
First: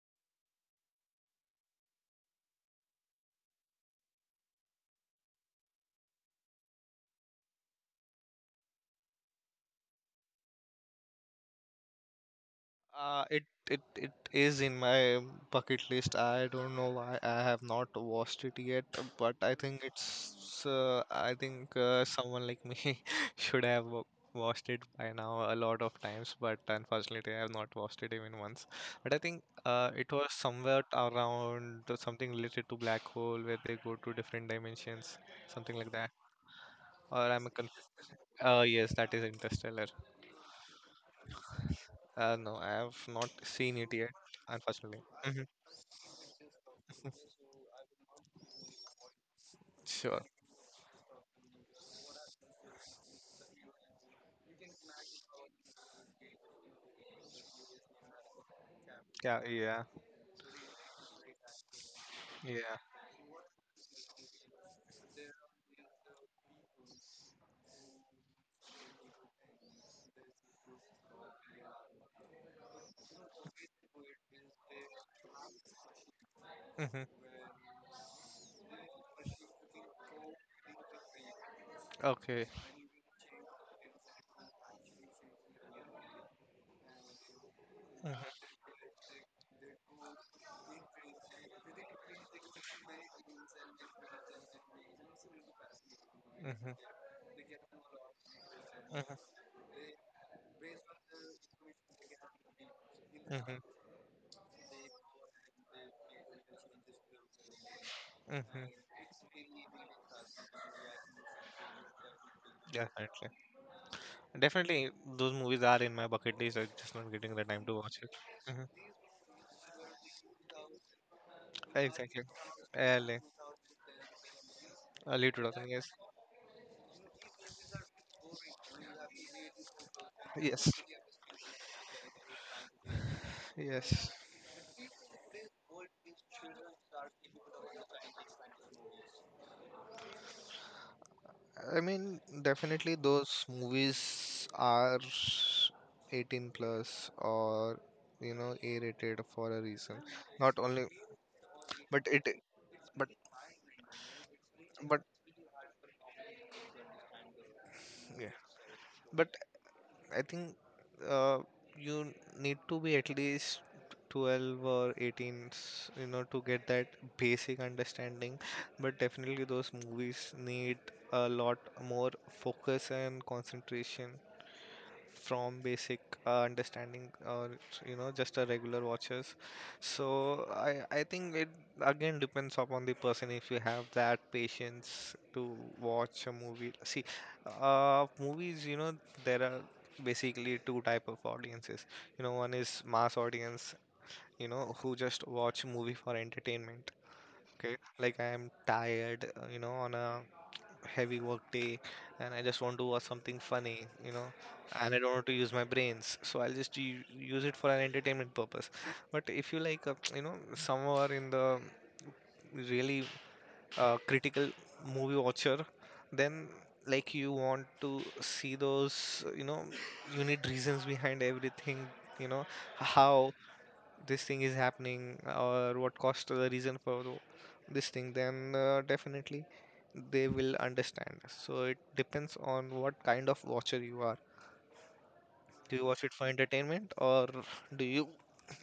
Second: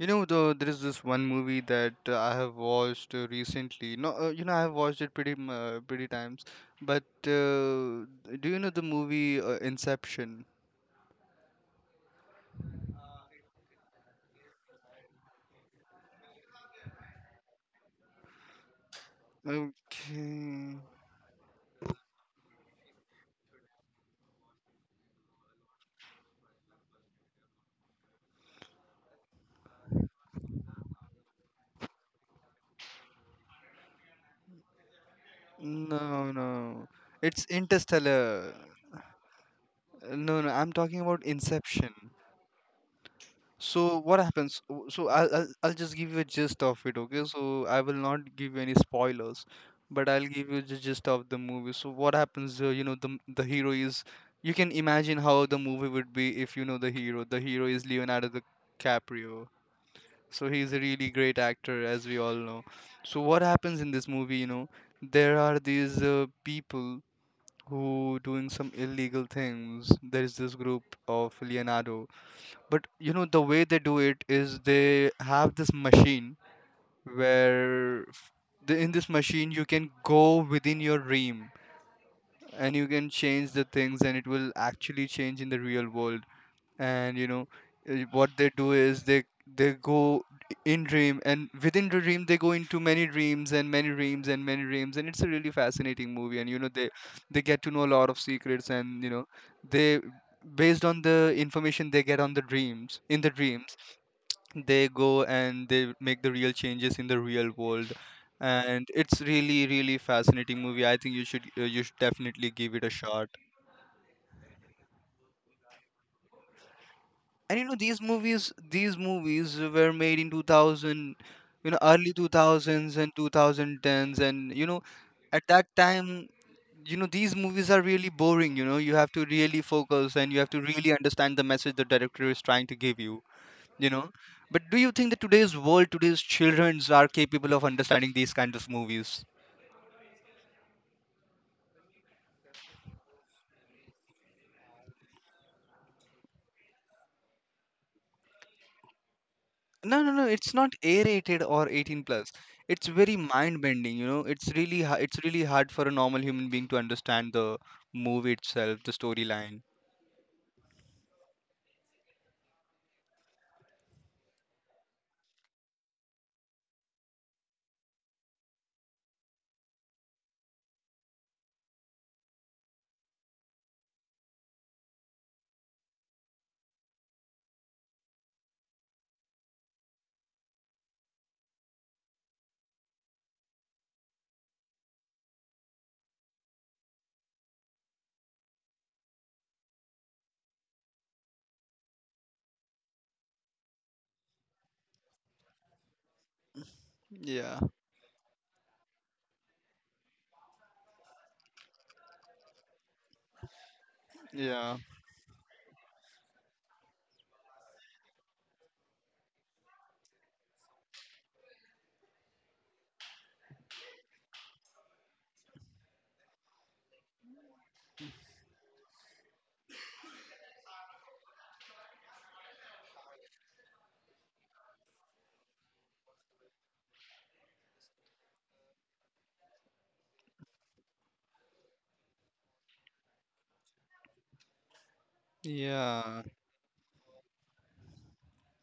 [SPEAKER 2] You know, though, there is this one movie that I have watched recently. No, you know, I have watched it pretty, pretty times. But do you know the movie Inception?
[SPEAKER 1] Uh, it, it is in my bucket list. I don't know why I have not watched it yet, but I think it's
[SPEAKER 2] Okay.
[SPEAKER 1] I think someone like me (laughs) should have watched it by now a lot of times, but unfortunately I have not watched it even once. But I think it was somewhere around something related to black hole where they go to different dimensions, something like that.
[SPEAKER 2] No, no.
[SPEAKER 1] Or
[SPEAKER 2] It's
[SPEAKER 1] I'm a conf-
[SPEAKER 2] Interstellar.
[SPEAKER 1] Uh, yes, that is Interstellar.
[SPEAKER 2] No, no, I'm talking about Inception.
[SPEAKER 1] No, I have not seen it
[SPEAKER 2] So
[SPEAKER 1] yet,
[SPEAKER 2] what happens?
[SPEAKER 1] unfortunately.
[SPEAKER 2] So
[SPEAKER 1] Hmm.
[SPEAKER 2] I'll just give you a gist of it, okay? So I will not give you any spoilers, but
[SPEAKER 1] Sure.
[SPEAKER 2] I'll give you the gist of the movie. So what happens? You know, the hero is. You can imagine how the movie would be if you know the hero. The hero is Leonardo
[SPEAKER 1] Yeah,
[SPEAKER 2] DiCaprio.
[SPEAKER 1] yeah,
[SPEAKER 2] So he's a really great actor, as we all know.
[SPEAKER 1] yeah.
[SPEAKER 2] So what happens in this movie? You know, there are these people who doing some illegal things. There is this group of Leonardo, but you know, the way they do it is they have this machine
[SPEAKER 1] Hmm.
[SPEAKER 2] where in this machine you can go within your dream,
[SPEAKER 1] Okay.
[SPEAKER 2] and you can change the things, and it will actually change in the real world. And you know, what
[SPEAKER 1] Hmm.
[SPEAKER 2] they do is they go in dream, and within the dream they go into many dreams and many dreams and many dreams, and it's a really fascinating movie. And you know, they
[SPEAKER 1] Hmm.
[SPEAKER 2] get to know a lot of secrets, and you know,
[SPEAKER 1] Hmm.
[SPEAKER 2] they, based on the information they get on the dreams, in the
[SPEAKER 1] Hmm.
[SPEAKER 2] dreams, they go and they make the real changes in the real world.
[SPEAKER 1] Hmm.
[SPEAKER 2] And it's really really fascinating movie. I think you should definitely give it a
[SPEAKER 1] Definitely.
[SPEAKER 2] shot.
[SPEAKER 1] Definitely, those movies are in my bucket list. I'm just not getting the
[SPEAKER 2] And
[SPEAKER 1] time
[SPEAKER 2] you
[SPEAKER 1] to
[SPEAKER 2] know,
[SPEAKER 1] watch it. Hmm.
[SPEAKER 2] these movies were made in 2000, you know, early
[SPEAKER 1] Exactly.
[SPEAKER 2] 2000s and
[SPEAKER 1] Early,
[SPEAKER 2] 2010s. And you know,
[SPEAKER 1] early
[SPEAKER 2] at that
[SPEAKER 1] 2000, yes.
[SPEAKER 2] time, you know, these movies are really boring. You know, you have to really focus, and you have to
[SPEAKER 1] Yes,
[SPEAKER 2] really understand the message the director is trying to give you. You
[SPEAKER 1] yes.
[SPEAKER 2] know, but do you think that today's world, today's childrens are capable of understanding these kinds of movies?
[SPEAKER 1] I mean, definitely those movies are 18 plus or you know A rated for a reason.
[SPEAKER 2] No, no, no, it's
[SPEAKER 1] Not
[SPEAKER 2] not
[SPEAKER 1] only,
[SPEAKER 2] a rated or 18
[SPEAKER 1] but it,
[SPEAKER 2] plus. It's
[SPEAKER 1] but
[SPEAKER 2] very mind bending. You know,
[SPEAKER 1] but
[SPEAKER 2] it's really hard for a normal human being to understand the movie
[SPEAKER 1] yeah,
[SPEAKER 2] itself, the
[SPEAKER 1] but
[SPEAKER 2] storyline.
[SPEAKER 1] I think uh, you need to be at least 12 or 18 you know to get that basic understanding. But definitely those movies need a lot more focus and concentration from basic understanding, or you know just a regular watches. So I think it again depends upon the person. If you have that patience to watch a movie, see, movies, you know, there are basically two type of audiences, you know. One is mass audience, you know, who just watch movie for entertainment.
[SPEAKER 2] Yeah,
[SPEAKER 1] Okay, like I am tired, you know, on a heavy work day, and I just want to watch something funny, you know,
[SPEAKER 2] yeah,
[SPEAKER 1] and I don't want to use my brains. So I'll just use it for an entertainment purpose. But if you like, you know, somewhere in the really critical movie watcher, then like you want to see those, you know, you need reasons behind everything, you know, how this thing is happening or what caused the reason for this thing, then definitely they will understand. So it depends on what kind of watcher you are. Do you watch it
[SPEAKER 2] yeah.
[SPEAKER 1] for entertainment, or do you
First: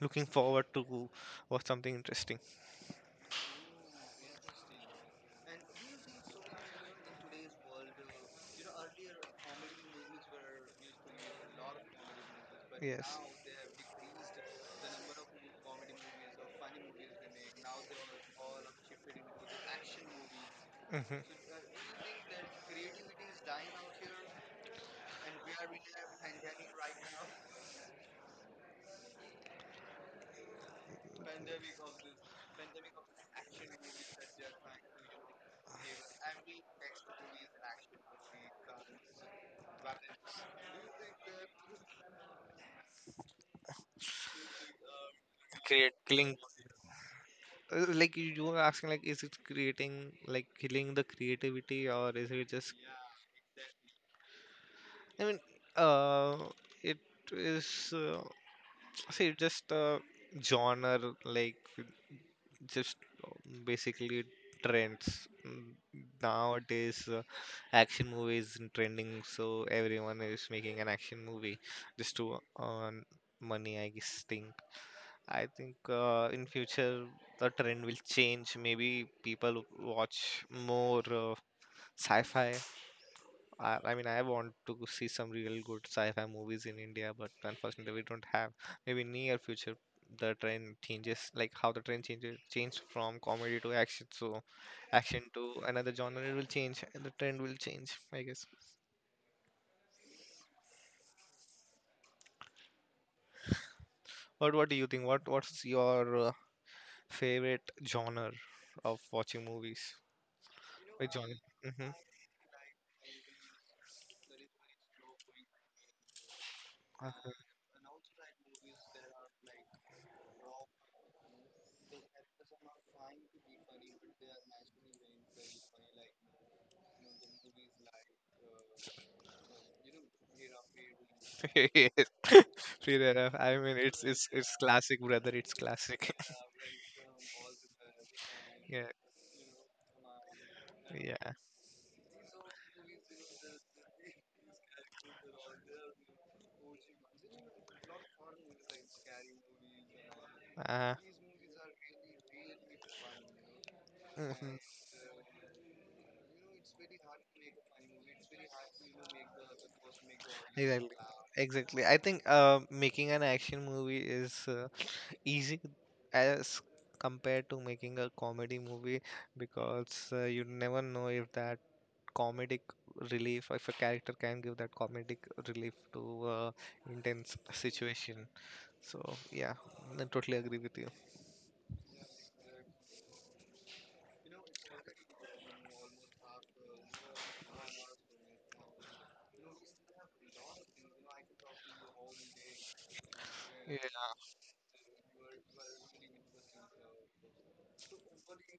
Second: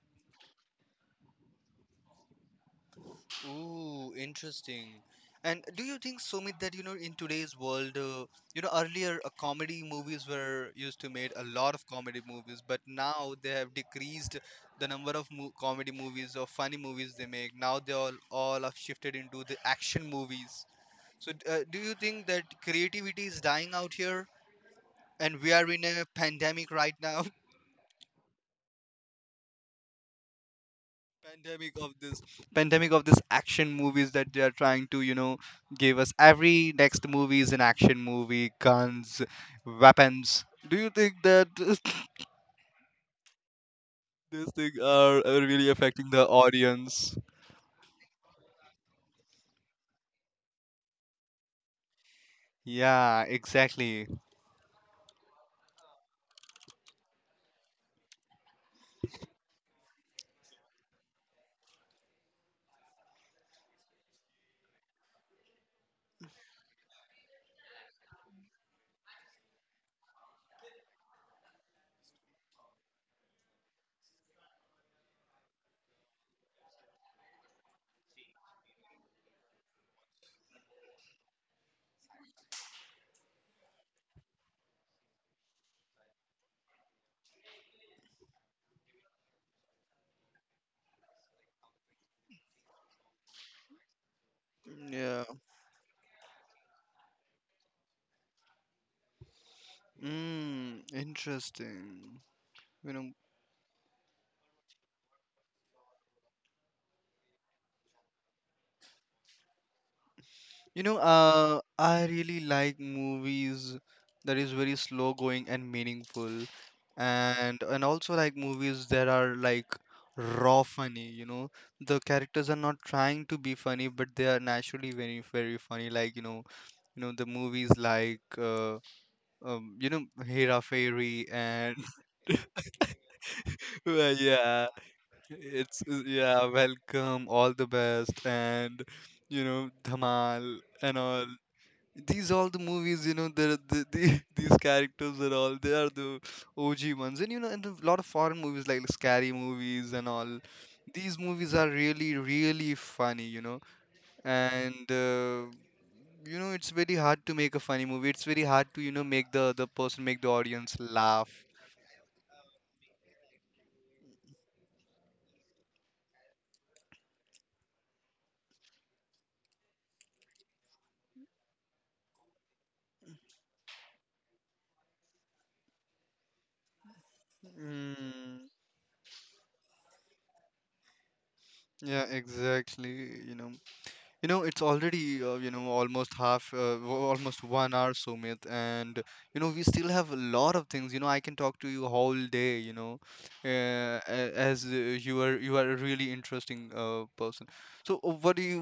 [SPEAKER 1] looking forward to watch something interesting?
[SPEAKER 2] Ooh, interesting. And do you think, Sumit, that you know in today's world, you know earlier comedy movies were used to made, a lot of comedy movies, but now they have decreased the number of mo comedy movies or funny movies they make. Now they all have shifted into the action movies. So,
[SPEAKER 1] Hmm.
[SPEAKER 2] do you think that creativity is dying out here, and we are in a pandemic right now? Pandemic of this pandemic of this action movies that they are trying to, you know, give us. Every next movie is an action movie, guns, weapons. Do you think that (laughs) these things are really
[SPEAKER 1] Create
[SPEAKER 2] affecting the
[SPEAKER 1] killing.
[SPEAKER 2] audience?
[SPEAKER 1] Like you were asking, like is it creating like killing the creativity, or is it just?
[SPEAKER 2] Yeah, exactly.
[SPEAKER 1] I mean, uh, it is. Uh, See, just genre like just uh, basically trends, nowadays. Action movies in trending, so everyone is making an action movie just to earn money. I guess think. I think in future the trend will change. Maybe people watch more sci-fi. I mean, I want to see some real good sci-fi movies in India, but unfortunately, we don't have. Maybe near future the trend changes, like how changed from comedy to action. So
[SPEAKER 2] Yeah.
[SPEAKER 1] action to another genre, it will change, and the trend will change, I guess.
[SPEAKER 2] Mm, interesting, you know.
[SPEAKER 1] But what do you think? What's your favorite genre of watching movies?
[SPEAKER 2] You know,
[SPEAKER 1] Which genre? Hmm.
[SPEAKER 2] I really like movies that is very slow going and meaningful,
[SPEAKER 1] (laughs)
[SPEAKER 2] and also like movies that are like raw funny. You know, the characters are not trying to be funny, but they are naturally very very funny. Like the movies like Hera Fairy and
[SPEAKER 1] Yes, (laughs) Free Rider. I
[SPEAKER 2] (laughs)
[SPEAKER 1] mean, it's
[SPEAKER 2] well,
[SPEAKER 1] it's it's
[SPEAKER 2] yeah,
[SPEAKER 1] classic, brother. It's
[SPEAKER 2] it's
[SPEAKER 1] classic.
[SPEAKER 2] yeah,
[SPEAKER 1] (laughs)
[SPEAKER 2] welcome, all the best, and
[SPEAKER 1] Yeah,
[SPEAKER 2] Dhamal and all.
[SPEAKER 1] yeah.
[SPEAKER 2] These all the movies, the, (laughs) these characters are all, they are the OG ones. And you know and a lot of foreign movies like scary movies and all,
[SPEAKER 1] Uh,
[SPEAKER 2] these movies are really really funny. you know
[SPEAKER 1] mhm.
[SPEAKER 2] and it's very hard to make a funny movie. It's very hard to, make the person make the audience
[SPEAKER 1] Exactly.
[SPEAKER 2] laugh.
[SPEAKER 1] Exactly. I think making an action movie is easy as compared to making a comedy movie, because you never know if that comedic relief, if a character can give that comedic relief to uh, intense situation.
[SPEAKER 2] Mm,
[SPEAKER 1] So yeah, I totally agree with you.
[SPEAKER 2] yeah, exactly you know it's already almost half, almost 1 hour, Sumit, and we still have a lot of things. I can talk to you whole day. As you are a really interesting person. So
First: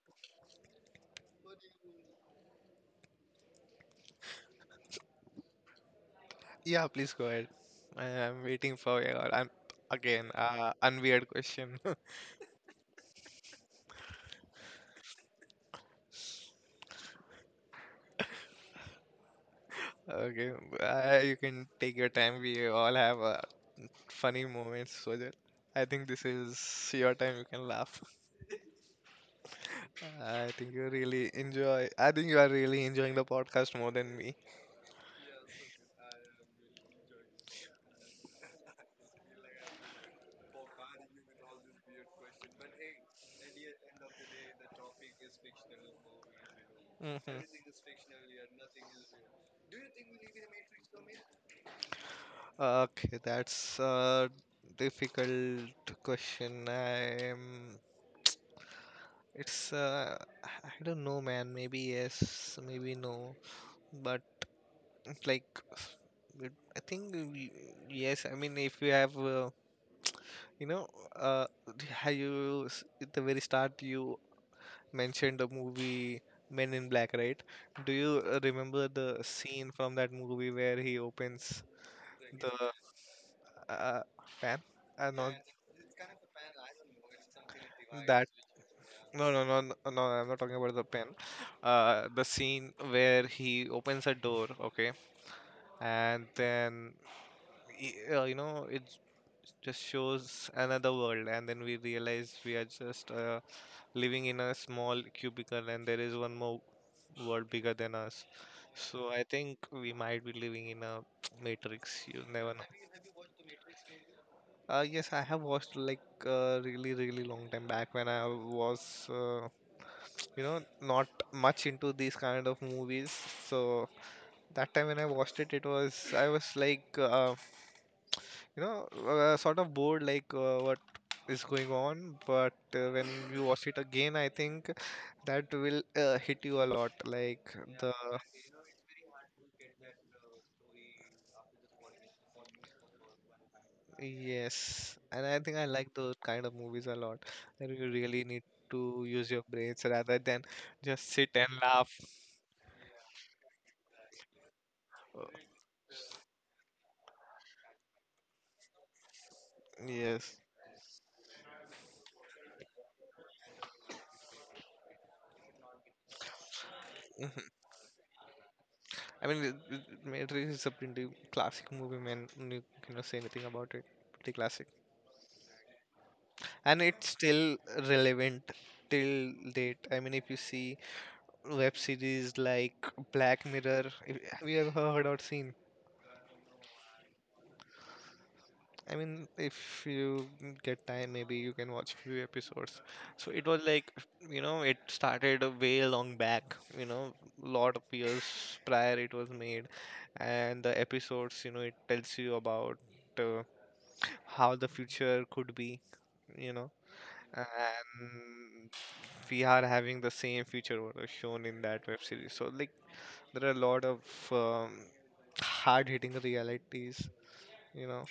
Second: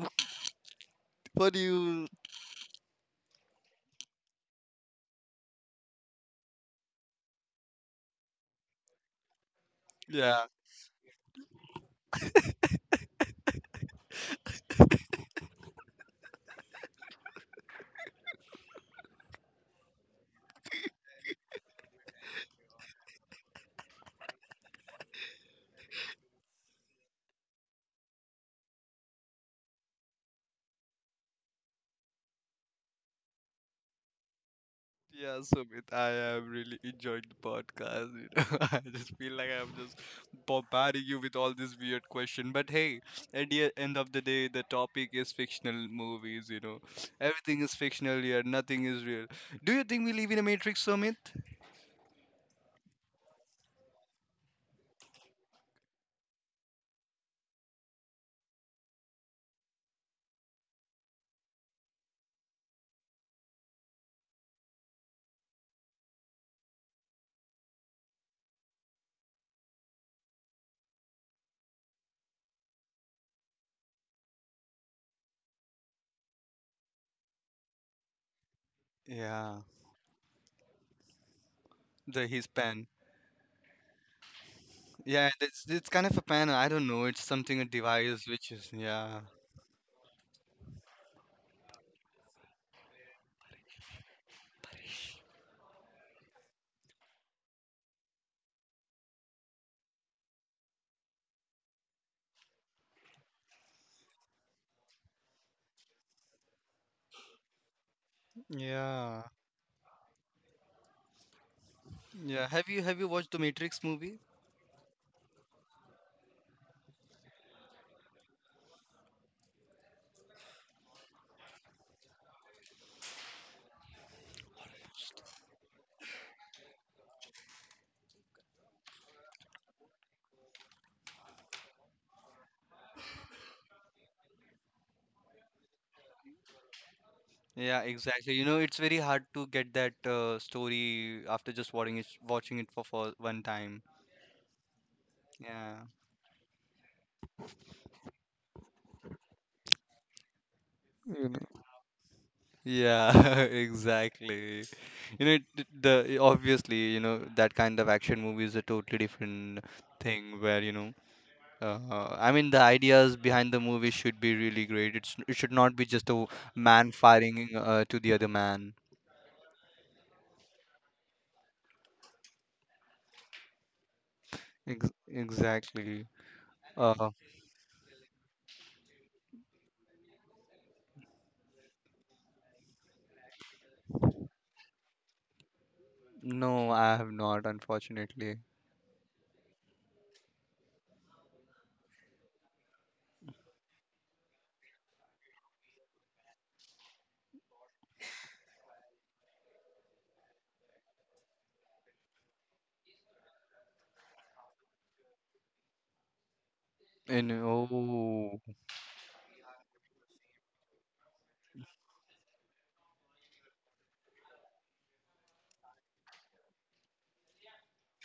[SPEAKER 2] what do you?
[SPEAKER 1] Yeah, please go ahead. I am waiting for your an again
[SPEAKER 2] Yeah.
[SPEAKER 1] unweird question. (laughs) Okay, you can take your time. We all have funny moments, so that I think this is your time. You can laugh. (laughs) I think you are really enjoying the podcast more than me.
[SPEAKER 2] Yeah, Sumit, I am really enjoying the podcast. (laughs) I just feel like I'm just bombarding you with all this weird question. But hey, at the end of the day, the topic is fictional movies.
[SPEAKER 1] Hmm.
[SPEAKER 2] Everything is fictional here. Nothing is real. Do you think we live in a Matrix, Sumit?
[SPEAKER 1] Okay, that's a difficult question. I'm. It's I don't know, man. Maybe yes, maybe no. But it's like it- I think we, yes. I mean, if you have you know, uh, how you at the very start you mentioned the movie Men in Black, right? Do you remember the
[SPEAKER 2] Yeah,
[SPEAKER 1] scene from that movie where he opens
[SPEAKER 2] the
[SPEAKER 1] the
[SPEAKER 2] his pen.
[SPEAKER 1] uh, fan? No,
[SPEAKER 2] Yeah, it's kind of a pen. I don't know. It's something a
[SPEAKER 1] that
[SPEAKER 2] device which is yeah,
[SPEAKER 1] no, no, no, no, no. I'm not talking about the pen. The scene where he opens a door, okay, and then you know, it just shows another world, and then we realize we are just living in a small cubicle, and there is one more world bigger than us. So I
[SPEAKER 2] yeah,
[SPEAKER 1] think we might be living in a (tsk) matrix. You never
[SPEAKER 2] yeah.
[SPEAKER 1] know.
[SPEAKER 2] Have you watched the Matrix movie?
[SPEAKER 1] Yes, I have watched like really really long time back when I was uh, (tsk) you know, not much into these kind of movies. So that time when I watched it, it was I was like you know, sort of bored, like what is going on. But when you watch it again, I think that will hit you a lot. Like
[SPEAKER 2] Yeah,
[SPEAKER 1] the
[SPEAKER 2] exactly. It's very hard to get that story after just watching it for one time.
[SPEAKER 1] yes, and I think I
[SPEAKER 2] Yeah.
[SPEAKER 1] like those kind of movies a lot. That you really need to use your brains rather than just sit
[SPEAKER 2] You
[SPEAKER 1] and
[SPEAKER 2] know.
[SPEAKER 1] laugh.
[SPEAKER 2] Yeah, (laughs) exactly.
[SPEAKER 1] Uh,
[SPEAKER 2] You know, it- the Obviously, that kind of action movie is a totally different
[SPEAKER 1] Yes,
[SPEAKER 2] thing where, I mean, the ideas behind the movie should be really great. It should not be just a man firing to the other man.
[SPEAKER 1] I mean Matrix is a pretty classic movie, man. You cannot say anything about it. Pretty classic,
[SPEAKER 2] Ex exactly.
[SPEAKER 1] and it's
[SPEAKER 2] Uh,
[SPEAKER 1] still relevant till date. I mean, if you see web series like Black Mirror. Have you ever heard or seen?
[SPEAKER 2] no, I have not, unfortunately.
[SPEAKER 1] I mean, if you get time, maybe you can watch few episodes. So it was like, it started a way long back, lot of years prior it was made, and the episodes, it tells you about uh, how the future could be, you know,
[SPEAKER 2] And oh.
[SPEAKER 1] and we are having the same future what was shown in that web series. So like there are a lot of um, hard-hitting realities, you know,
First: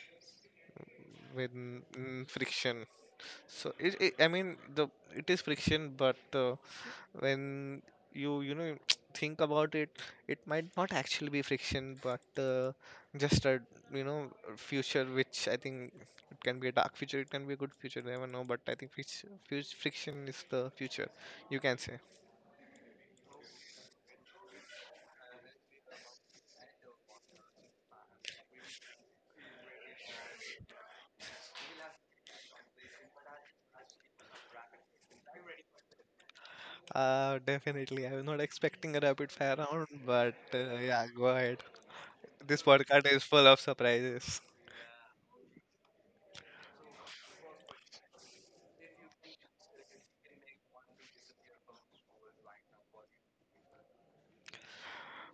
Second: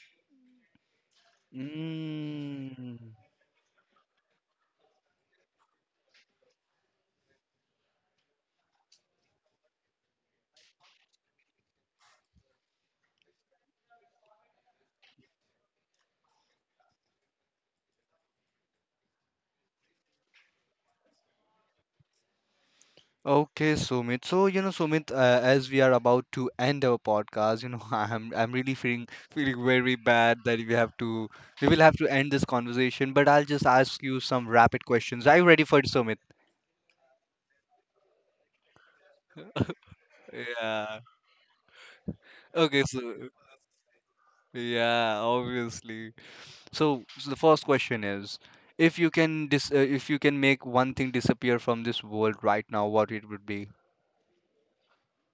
[SPEAKER 1] with friction.
[SPEAKER 2] Mm.
[SPEAKER 1] I mean, the it is friction, but when you know (tsk) think about it, it might not actually be friction, but just a you know future which I think it can be a dark future, it can be a good future, never know. But I think friction is the future, you can say.
[SPEAKER 2] Okay, Sumit. So, Sumit, as we are about to end our podcast, (laughs) I'm really feeling very bad that we will have to end this conversation, but I'll just ask you some rapid questions. Are you ready for it, Sumit?
[SPEAKER 1] Definitely. I was not expecting a rapid fire round, but
[SPEAKER 2] Yeah.
[SPEAKER 1] yeah, go ahead. This
[SPEAKER 2] Okay,
[SPEAKER 1] podcast is
[SPEAKER 2] so
[SPEAKER 1] full of surprises.
[SPEAKER 2] yeah, obviously. So the first question is, if you can make one thing disappear from this world right now, what it would be?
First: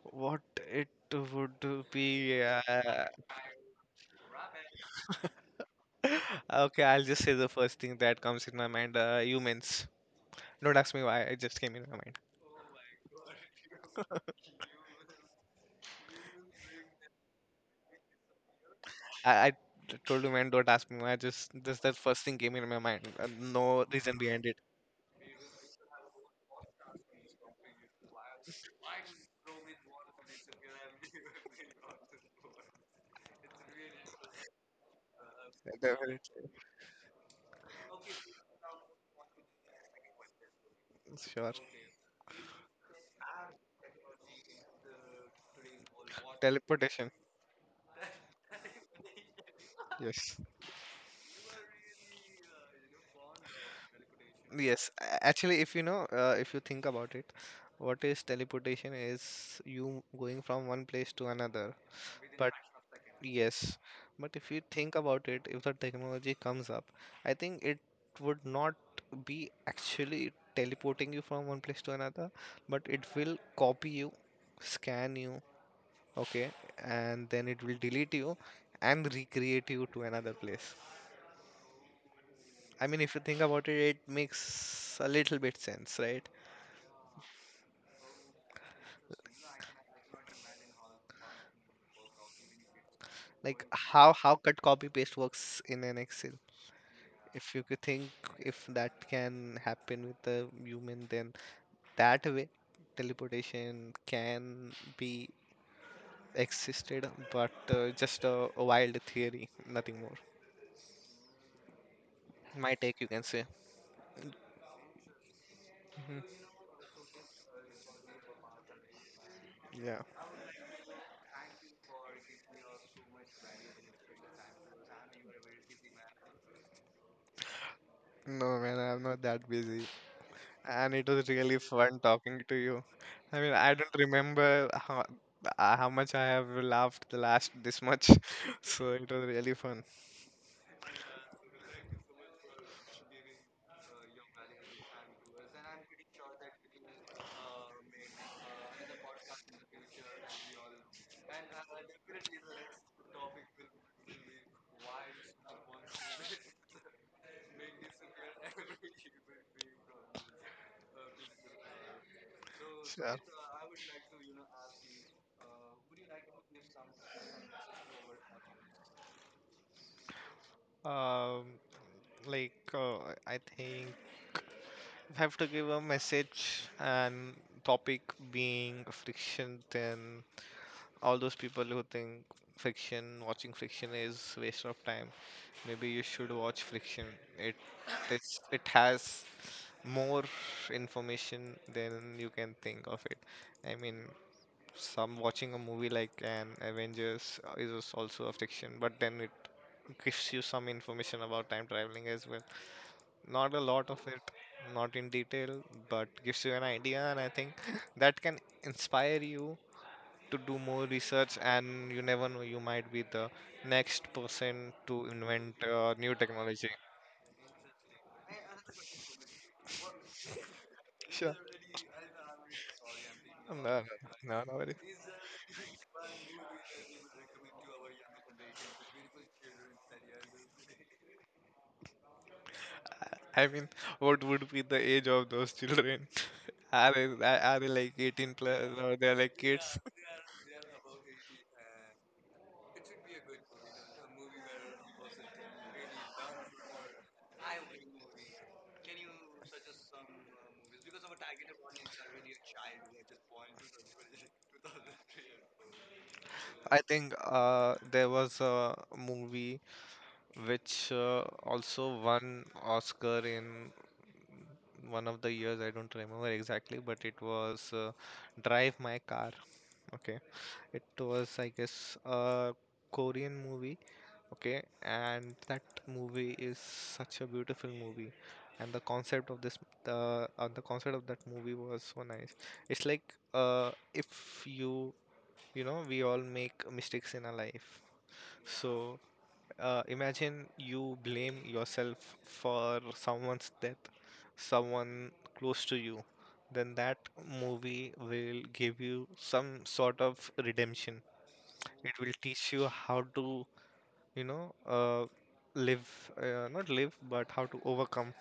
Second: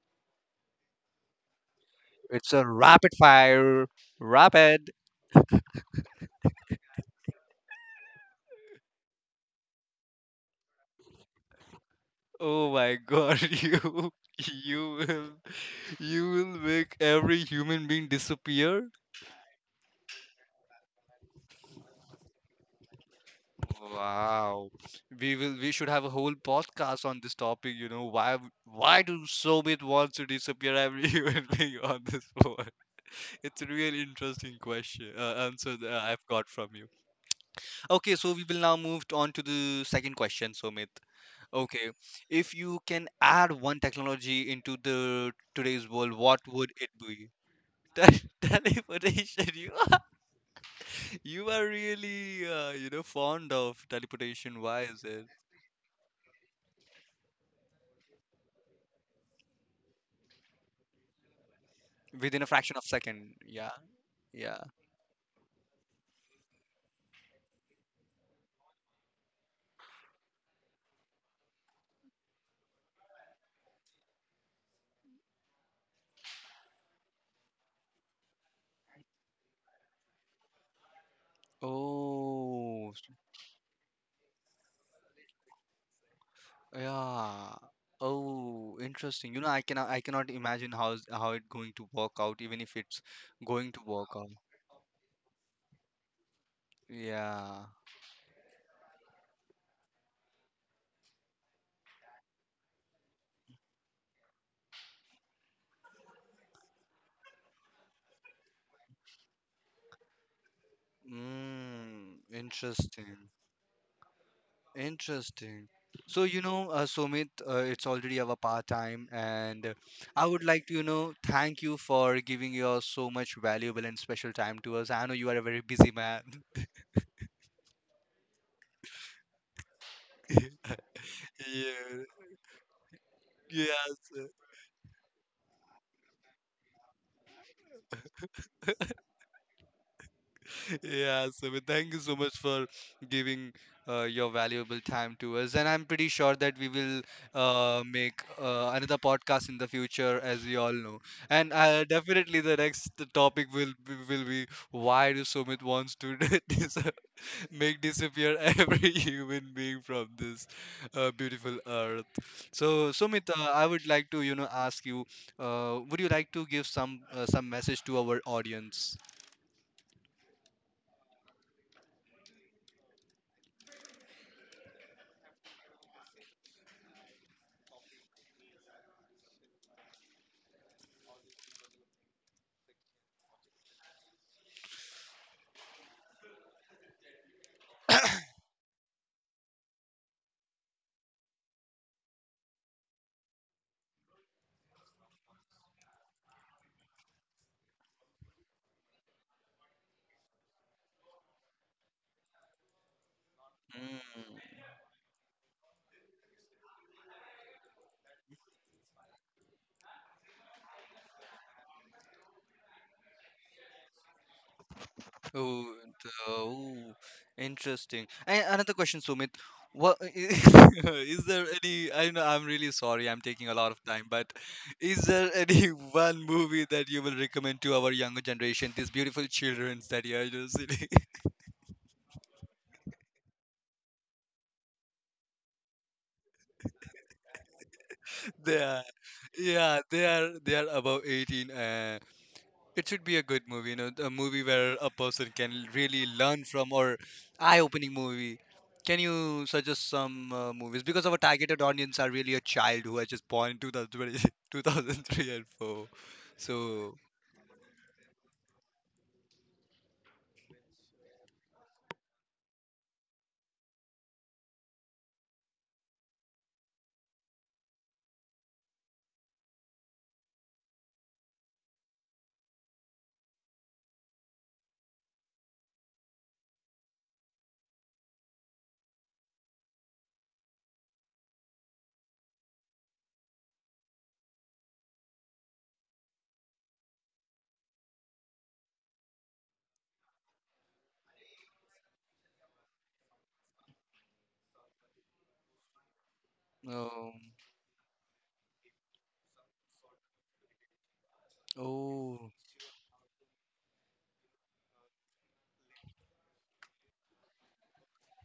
[SPEAKER 1] What it would be?
[SPEAKER 2] It's a rapid fire. Rapid.
[SPEAKER 1] (laughs) Okay, I'll just say the first thing that comes in my mind. Humans. Don't ask me why. It just came in my mind.
[SPEAKER 2] Oh my God, (laughs) you you will you will make every human being disappear?
[SPEAKER 1] I, I told you, man. Don't ask me why. Just the first thing came in my mind. No reason behind it.
[SPEAKER 2] Wow. We should have a whole podcast on this topic. Why do Soviet wants to disappear every (laughs) human being on this world? It's a really interesting question, answer that I've got
[SPEAKER 1] Definitely.
[SPEAKER 2] from you. Okay, so we will now move on to the second question, Sumit.
[SPEAKER 1] Sure.
[SPEAKER 2] Okay. If you can add one technology into the today's world, what would it
[SPEAKER 1] Teleportation.
[SPEAKER 2] be? (laughs) Teleportation. You are
[SPEAKER 1] Yes.
[SPEAKER 2] you are really fond of teleportation. Why
[SPEAKER 1] Yes.
[SPEAKER 2] is it?
[SPEAKER 1] Actually, if you know, if you think about it, what is teleportation? Is you going from one place to another,
[SPEAKER 2] Within a
[SPEAKER 1] but
[SPEAKER 2] fraction of second. Yeah,
[SPEAKER 1] yes, but if
[SPEAKER 2] yeah.
[SPEAKER 1] you think about it, if the technology comes up, I think it would not be actually teleporting you from one place to another, but it will copy you, scan you, okay, and then it will delete you and recreate you to another place. I
[SPEAKER 2] Oh,
[SPEAKER 1] mean, if you think about it, it makes a little bit sense, right?
[SPEAKER 2] yeah. Oh, interesting. I cannot imagine how it going to work out, even if it's
[SPEAKER 1] Like
[SPEAKER 2] going to work
[SPEAKER 1] how
[SPEAKER 2] out.
[SPEAKER 1] how cut copy paste works in an Excel. If
[SPEAKER 2] Yeah.
[SPEAKER 1] you could think if that can happen with the human, then that way teleportation can be existed but just a wild theory nothing more
[SPEAKER 2] Mm,
[SPEAKER 1] my take you
[SPEAKER 2] interesting.
[SPEAKER 1] can say.
[SPEAKER 2] Interesting. So,
[SPEAKER 1] Mhm.
[SPEAKER 2] Sumit, it's already our part time, and
[SPEAKER 1] Yeah,
[SPEAKER 2] I would like to, thank you for giving your so much valuable and special time to us. I know you are a very busy man.
[SPEAKER 1] no man, I'm not that busy, and it was
[SPEAKER 2] (laughs)
[SPEAKER 1] really fun
[SPEAKER 2] Yeah,
[SPEAKER 1] talking to you. I mean, I don't
[SPEAKER 2] yes.
[SPEAKER 1] remember how much I have laughed the last this much (laughs) so it was really fun.
[SPEAKER 2] Yeah, Sumit, thank you so much for giving your valuable time to us. And I'm pretty sure that we will make another podcast in the future, as we all know. And definitely the next topic will be why do Sumit wants to (laughs) dis make disappear every (laughs) human being from this beautiful earth. So,
[SPEAKER 1] Sure.
[SPEAKER 2] Sumit, I would like to, ask you, would you like to give some message to our audience?
[SPEAKER 1] um like uh, I think have to give a message and topic being friction, then all those people who think friction, watching friction is waste of time. Maybe you should watch friction. It it has more information than you can think of it. I mean, some watching a movie like an Avengers is also a friction, but then it gives you some information about time traveling as well, not a lot of it,
[SPEAKER 2] Mm.
[SPEAKER 1] not in detail, but gives you an idea, and I think (laughs) that can inspire you to do more research. And you never know, you might be the next person to invent
[SPEAKER 2] Oh, th-
[SPEAKER 1] new technology.
[SPEAKER 2] oh, interesting. And another question, Sumit. What (laughs) is
[SPEAKER 1] Sure.
[SPEAKER 2] there any? I know I'm really sorry. I'm taking a
[SPEAKER 1] No,
[SPEAKER 2] lot of
[SPEAKER 1] no,
[SPEAKER 2] time, but
[SPEAKER 1] no, no
[SPEAKER 2] is
[SPEAKER 1] worries.
[SPEAKER 2] there any (laughs) one movie that you will recommend to our younger generation, these beautiful children that you are just (laughs) sitting?
[SPEAKER 1] I mean, what would be the age of those children? (laughs) Are they, are they like 18
[SPEAKER 2] They
[SPEAKER 1] plus
[SPEAKER 2] are,
[SPEAKER 1] or they're like kids?
[SPEAKER 2] yeah, they are, they are above 18. uh,
[SPEAKER 1] (laughs)
[SPEAKER 2] It should be a good movie, a movie where a person can really learn from or eye-opening movie. Can you suggest some movies? Because our targeted audience are really a child who has just born in 2020, 2003 (laughs) and 4.
[SPEAKER 1] I
[SPEAKER 2] So,
[SPEAKER 1] think there was a movie which also won Oscar in one of the years. I don't remember exactly, but it was Drive My Car. Okay, it was I guess a Korean movie. Okay, and that movie is such a beautiful movie. And the concept of this, the concept of that movie was so nice. It's like if you, you know, we all make mistakes in our life. So imagine you blame yourself for someone's death, someone close to you, then that
[SPEAKER 2] um,
[SPEAKER 1] movie will give you some sort of redemption. It will
[SPEAKER 2] oh,
[SPEAKER 1] teach you how to, you know, live, not live, but how to overcome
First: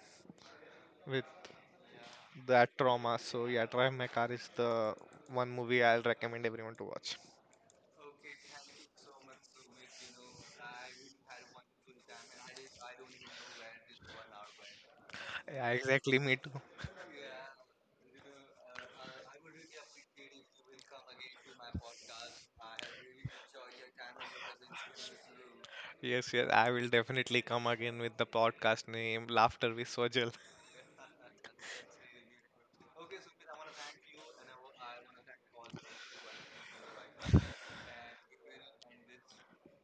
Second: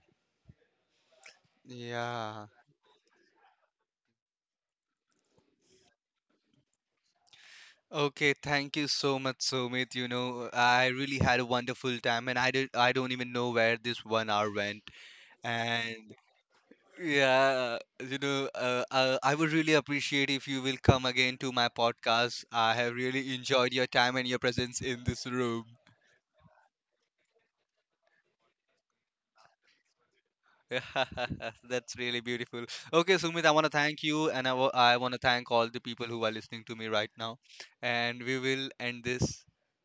[SPEAKER 1] with
[SPEAKER 2] yeah.
[SPEAKER 1] that trauma. So, yeah, Drive My Car is the one movie I'll recommend everyone to watch.
[SPEAKER 2] Okay, thank you so much, Sumit. I really had a wonderful time, and I did, I don't even know where this 1 hour went.
[SPEAKER 1] Yeah,
[SPEAKER 2] And
[SPEAKER 1] exactly. Me too.
[SPEAKER 2] yeah, I would really appreciate if you will come again to my podcast. I have really enjoyed your time and your presence in this room.
[SPEAKER 1] Yes, yes. I will definitely come again with the podcast name Laughter with Sojal.
[SPEAKER 2] (laughs) That's really beautiful. Okay, Sumit, I want to thank you, and I want to thank all the people who are listening to me right now. And we will end this,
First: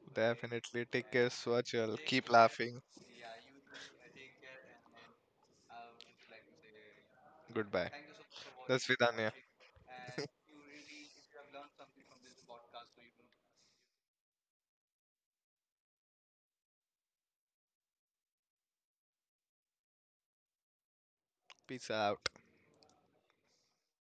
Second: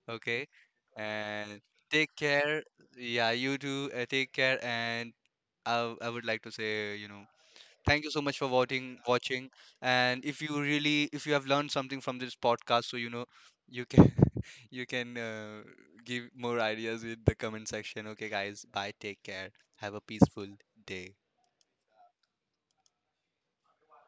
[SPEAKER 2] okay?
[SPEAKER 1] Definitely. Take care,
[SPEAKER 2] And
[SPEAKER 1] Swachal.
[SPEAKER 2] take
[SPEAKER 1] Keep
[SPEAKER 2] care.
[SPEAKER 1] laughing.
[SPEAKER 2] Yeah, you too. Take care, and I would like to say.
[SPEAKER 1] Goodbye.
[SPEAKER 2] Thank you so much for
[SPEAKER 1] That's
[SPEAKER 2] voting,
[SPEAKER 1] Vidanya.
[SPEAKER 2] watching. And if you have learned something from this podcast, so you can, (laughs) you can give more ideas in the comment section. Okay, guys. Bye. Take care. Have a peaceful day.
[SPEAKER 1] Peace out.